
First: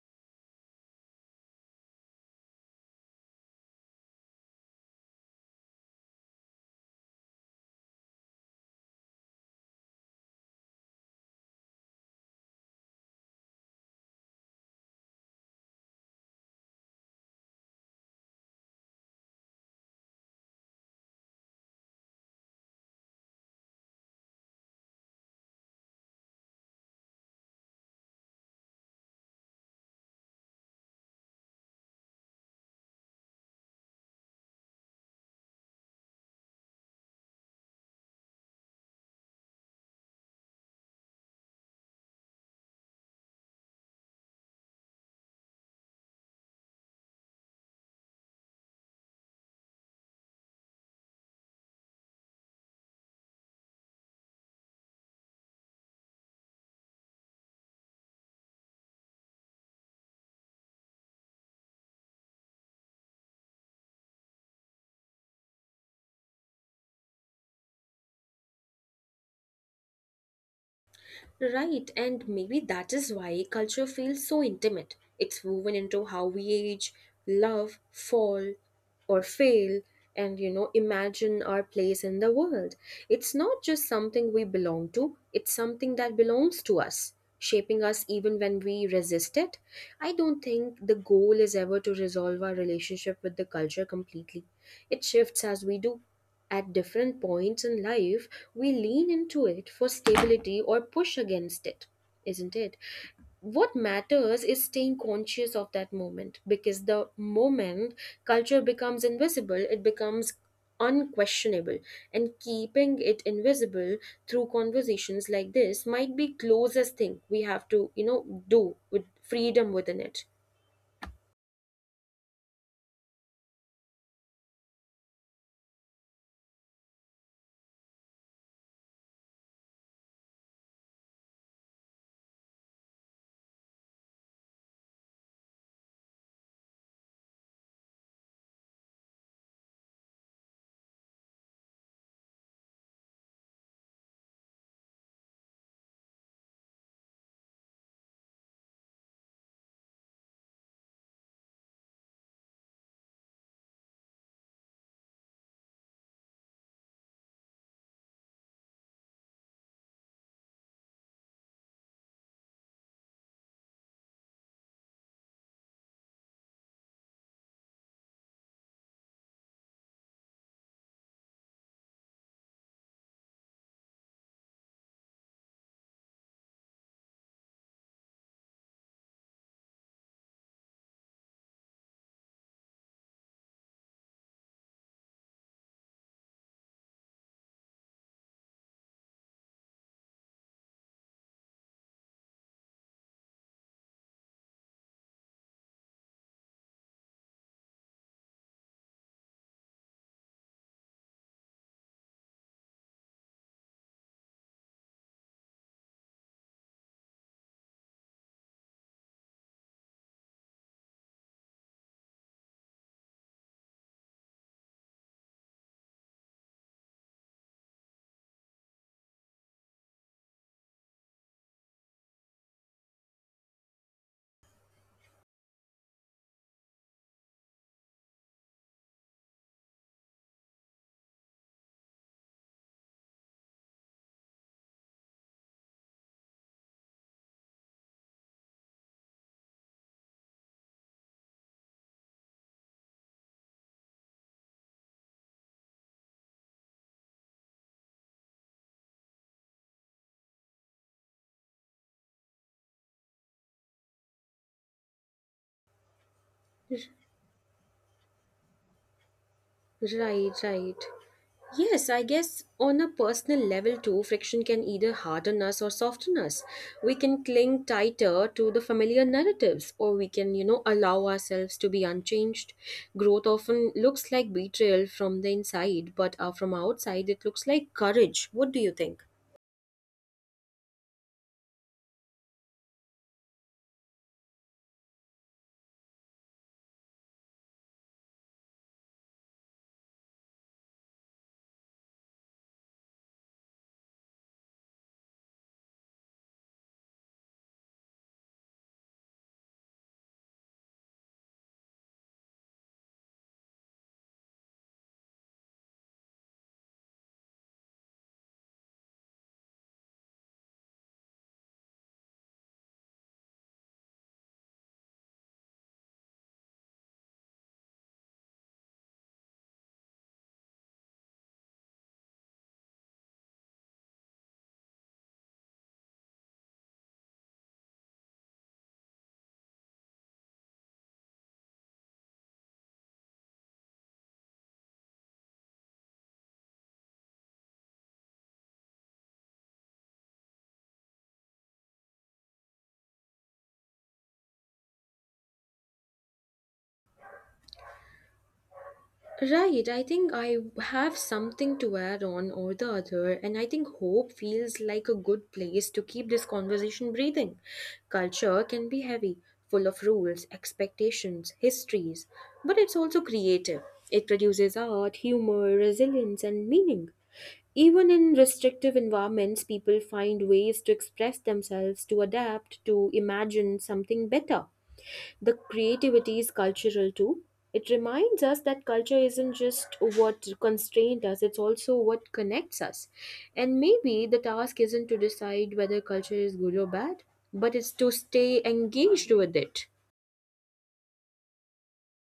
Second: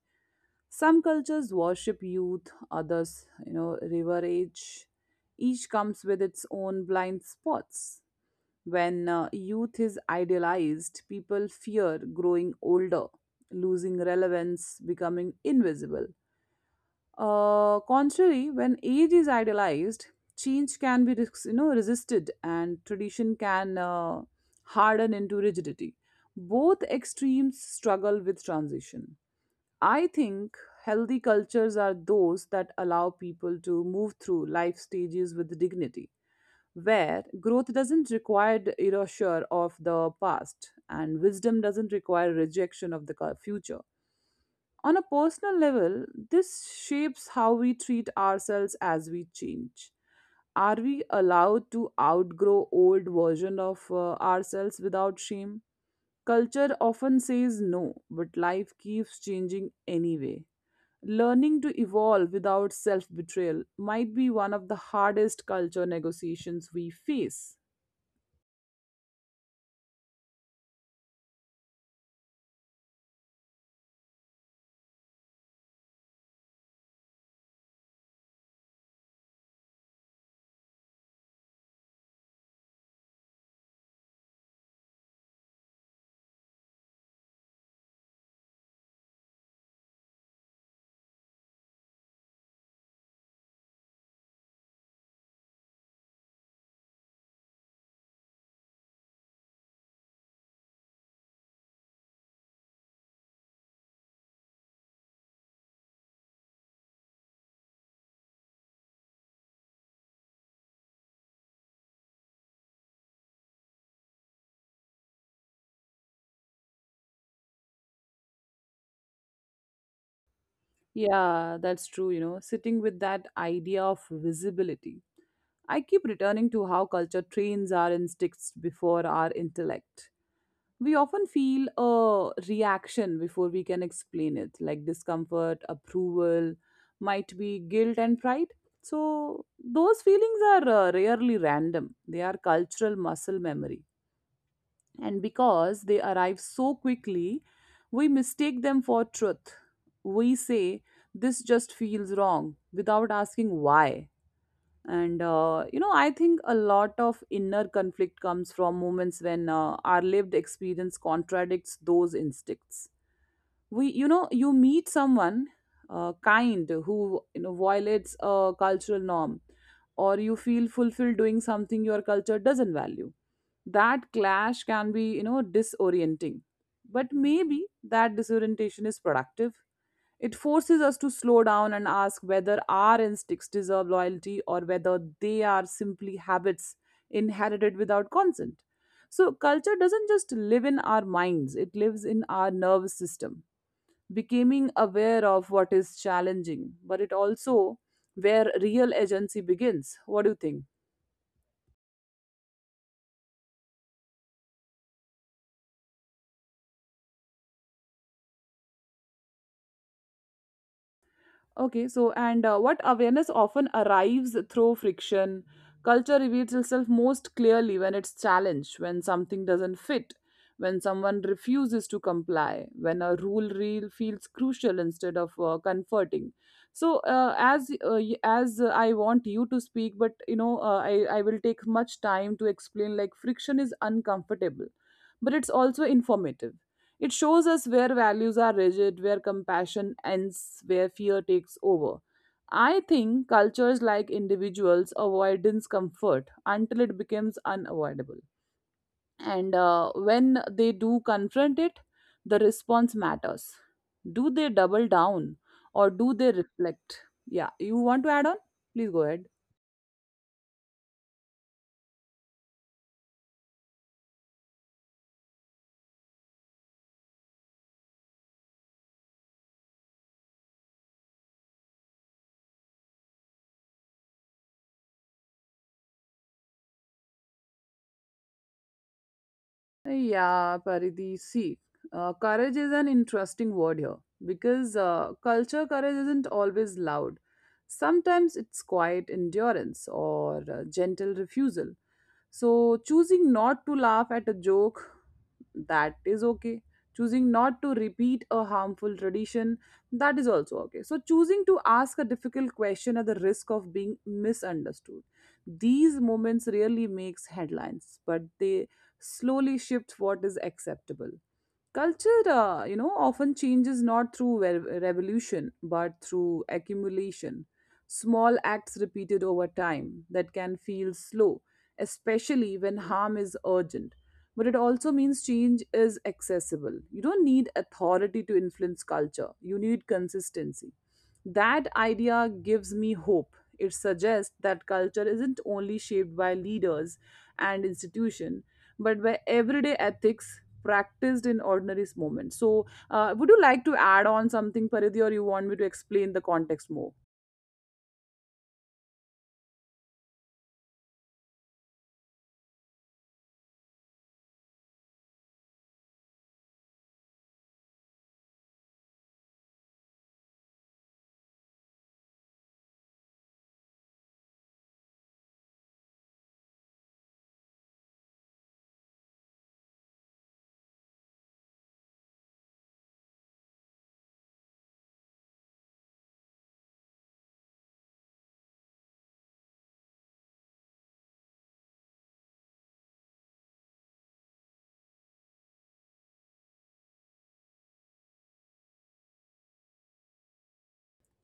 Some cultures worship youth, others, you know, river. Each comes with its own blind spots. When youth is idealized, people fear growing older, losing relevance, becoming invisible. Contrary, when age is idolized, change can be resisted, and tradition can harden into rigidity. Both extremes struggle with transition. I think healthy cultures are those that allow people to move through life stages with dignity, where growth doesn't require erasure of the past, and wisdom doesn't require rejection of the future. On a personal level, this shapes how we treat ourselves as we change. Are we allowed to outgrow old version of ourselves without shame? Culture often says no, but life keeps changing anyway. Learning to evolve without self-betrayal might be one of the hardest culture negotiations we face. Right, and maybe that is why culture feels so intimate. It's woven into how we age, love, fall, or fail, and imagine our place in the world. It's not just something we belong to, it's something that belongs to us, shaping us even when we resist it. I don't think the goal is ever to resolve our relationship with the culture completely. It shifts as we do at different points in life, we lean into it for stability or push against it, isn't it? What matters is staying conscious of that moment, because the moment culture becomes invisible, it becomes unquestionable. And keeping it invisible through conversations like this might be closest thing we have to, do with freedom within it. Yeah, that's true, you know, sitting with that idea of visibility, I keep returning to how culture trains our instincts before our intellect. We often feel a reaction before we can explain it, like discomfort, approval, might be guilt, and pride. So, those feelings are rarely random, they are cultural muscle memory. And because they arrive so quickly, we mistake them for truth. We say, this just feels wrong, without asking why. And you know, I think a lot of inner conflict comes from moments when our lived experience contradicts those instincts. We, you know, you meet someone kind who, you know, violates a cultural norm, or you feel fulfilled doing something your culture doesn't value. That clash can be, you know, disorienting. But maybe that disorientation is productive. It forces us to slow down and ask whether our instincts deserve loyalty or whether they are simply habits inherited without consent. So culture doesn't just live in our minds, it lives in our nervous system. Becoming aware of what is challenging, but it also where real agency begins. What do you think? Okay, so and what awareness often arrives through friction. Culture reveals itself most clearly when it's challenged, when something doesn't fit, when someone refuses to comply, when a rule real feels crucial instead of comforting. So, as y- as I want you to speak, but, you know, I will take much time to explain. Like friction is uncomfortable, but it's also informative. It shows us where values are rigid, where compassion ends, where fear takes over. I think cultures, like individuals, avoid discomfort until it becomes unavoidable. And when they do confront it, the response matters. Do they double down, or do they reflect? Yeah, you want to add on? Please go ahead. Right, right. Yes, I guess on a personal level too, friction can either harden us or soften us. We can cling tighter to the familiar narratives, or we can, allow ourselves to be unchanged. Growth often looks like betrayal from the inside, but from outside, it looks like courage. What do you think? Yeah, Paridhi, see, courage is an interesting word here because culture courage isn't always loud. Sometimes it's quiet endurance or gentle refusal. So, choosing not to laugh at a joke, that is okay. Choosing not to repeat a harmful tradition, that is also okay. So, choosing to ask a difficult question at the risk of being misunderstood. These moments really makes headlines, but they slowly shift what is acceptable. Culture, often changes not through revolution but through accumulation. Small acts repeated over time that can feel slow, especially when harm is urgent. But it also means change is accessible. You don't need authority to influence culture, you need consistency. That idea gives me hope. It suggests that culture isn't only shaped by leaders and institutions but by everyday ethics practiced in ordinary moments. So, would you like to add on something, Paridhi, or you want me to explain the context more? Right, I think I have something to add on or the other, and I think hope feels like a good place to keep this conversation breathing. Culture can be heavy, full of rules, expectations, histories, but it's also creative. It produces art, humor, resilience, and meaning. Even in restrictive environments, people find ways to express themselves, to adapt, to imagine something better. The creativity is cultural too. It reminds us that culture isn't just what constrained us, it's also what connects us. And maybe the task isn't to decide whether culture is good or bad, but it's to stay engaged with it.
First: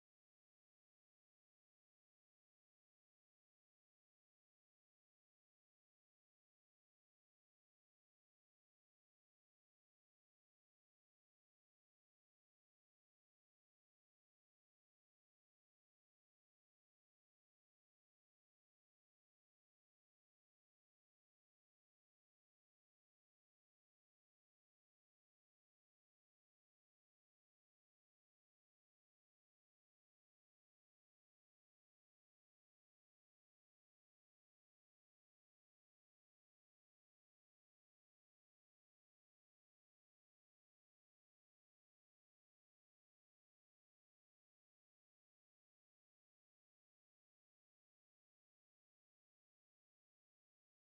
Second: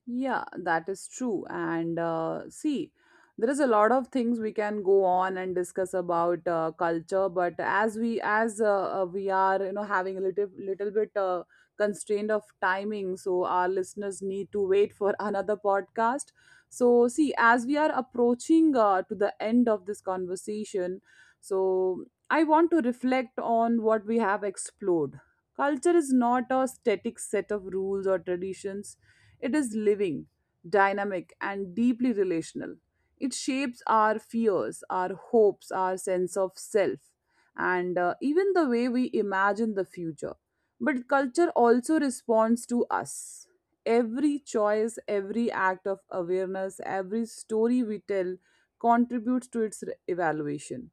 Yeah, that is true. And see, there is a lot of things we can go on and discuss about culture, but as we are, you know, having a little little bit constraint of timing, so our listeners need to wait for another podcast. So see, as we are approaching to the end of this conversation, so I want to reflect on what we have explored. Culture is not a static set of rules or traditions. It is living, dynamic, and deeply relational. It shapes our fears, our hopes, our sense of self, and even the way we imagine the future. But culture also responds to us. Every choice, every act of awareness, every story we tell contributes to its evaluation.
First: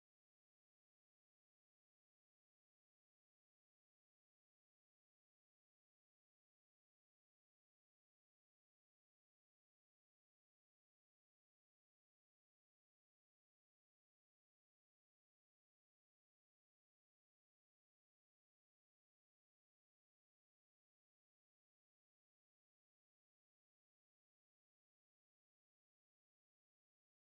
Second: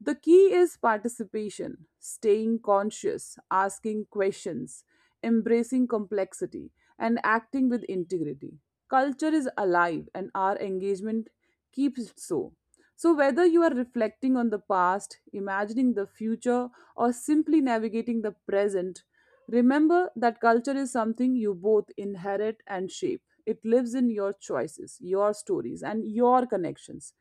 The key is participation, staying conscious, asking questions, embracing complexity, and acting with integrity. Culture is alive and our engagement keeps it so. So, whether you are reflecting on the past, imagining the future, or simply navigating the present, remember that culture is something you both inherit and shape. It lives in your choices, your stories, and your connections,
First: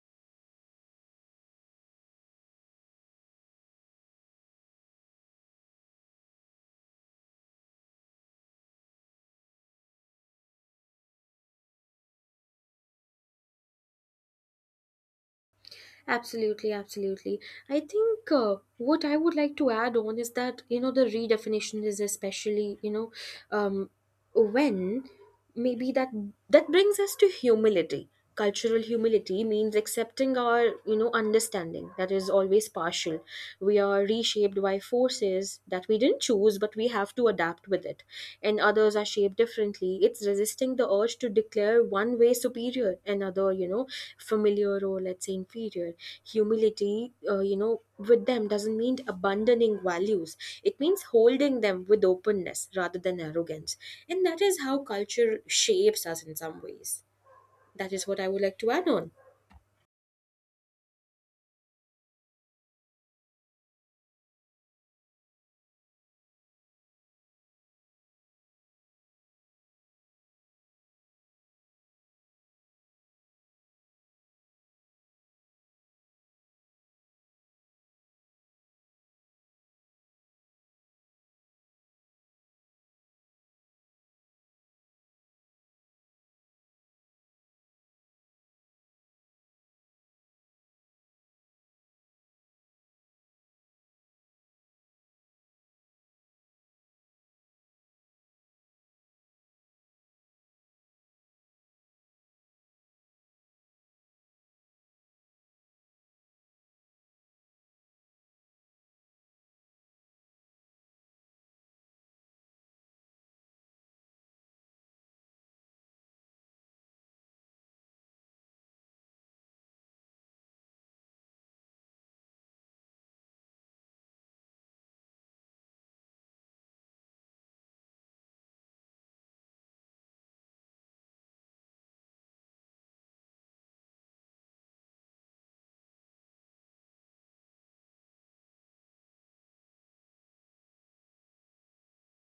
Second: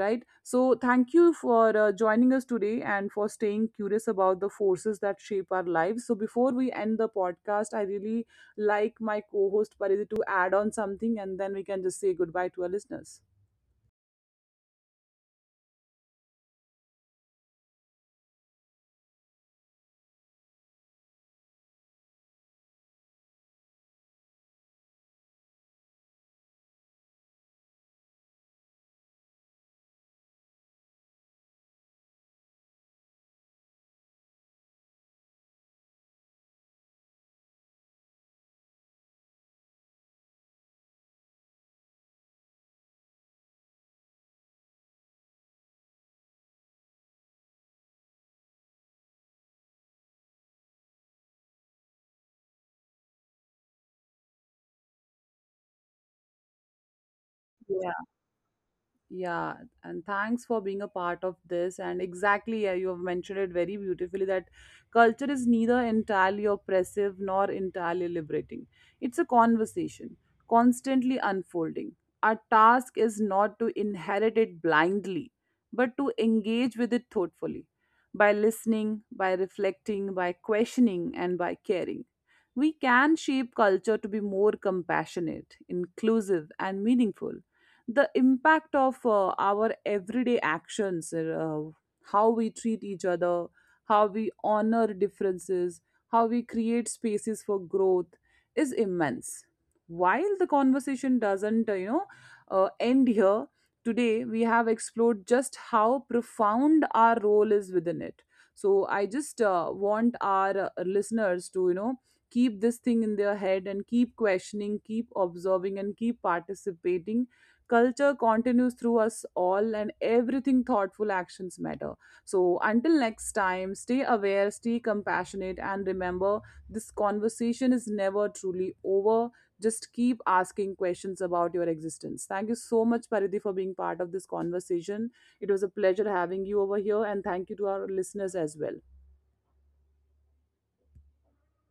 right? So thank you for joining us today and for staying curious about the forces that shape our lives. So before we end the podcast, I really like my co-host Parith to add on something, and then we can just say goodbye to our listeners. Absolutely, absolutely. I think what I would like to add on is that, the redefinition is especially, um, when maybe that brings us to humility. Cultural humility means accepting our, understanding that is always partial. We are reshaped by forces that we didn't choose, but we have to adapt with it. And others are shaped differently. It's resisting the urge to declare one way superior, another, familiar, or let's say inferior. Humility with them doesn't mean abandoning values, it means holding them with openness rather than arrogance. And that is how culture shapes us in some ways. That is what I Yeah. would like to add on. Yeah, and thanks for being a part of this. And exactly, yeah, you have mentioned it very beautifully that culture is neither entirely oppressive nor entirely liberating. It's a conversation, constantly unfolding. Our task is not to inherit it blindly, but to engage with it thoughtfully by listening, by reflecting, by questioning, and by caring. We can shape culture to be more compassionate, inclusive, and meaningful. The impact of our everyday actions, how we treat each other, how we honor differences, how we create spaces for growth is immense. While the conversation doesn't end here, today we have explored just how profound our role is within it. So I just want our listeners to, you know, keep this thing in their head and keep questioning, keep observing, and keep participating. Culture continues through us all, and everything thoughtful actions matter. So until next time, stay aware, stay compassionate, and remember, this conversation is never truly over. Just keep asking questions about your existence. Thank you so much, Paridhi, for being part of this conversation. It was a pleasure having you over here, and thank you to our listeners as well.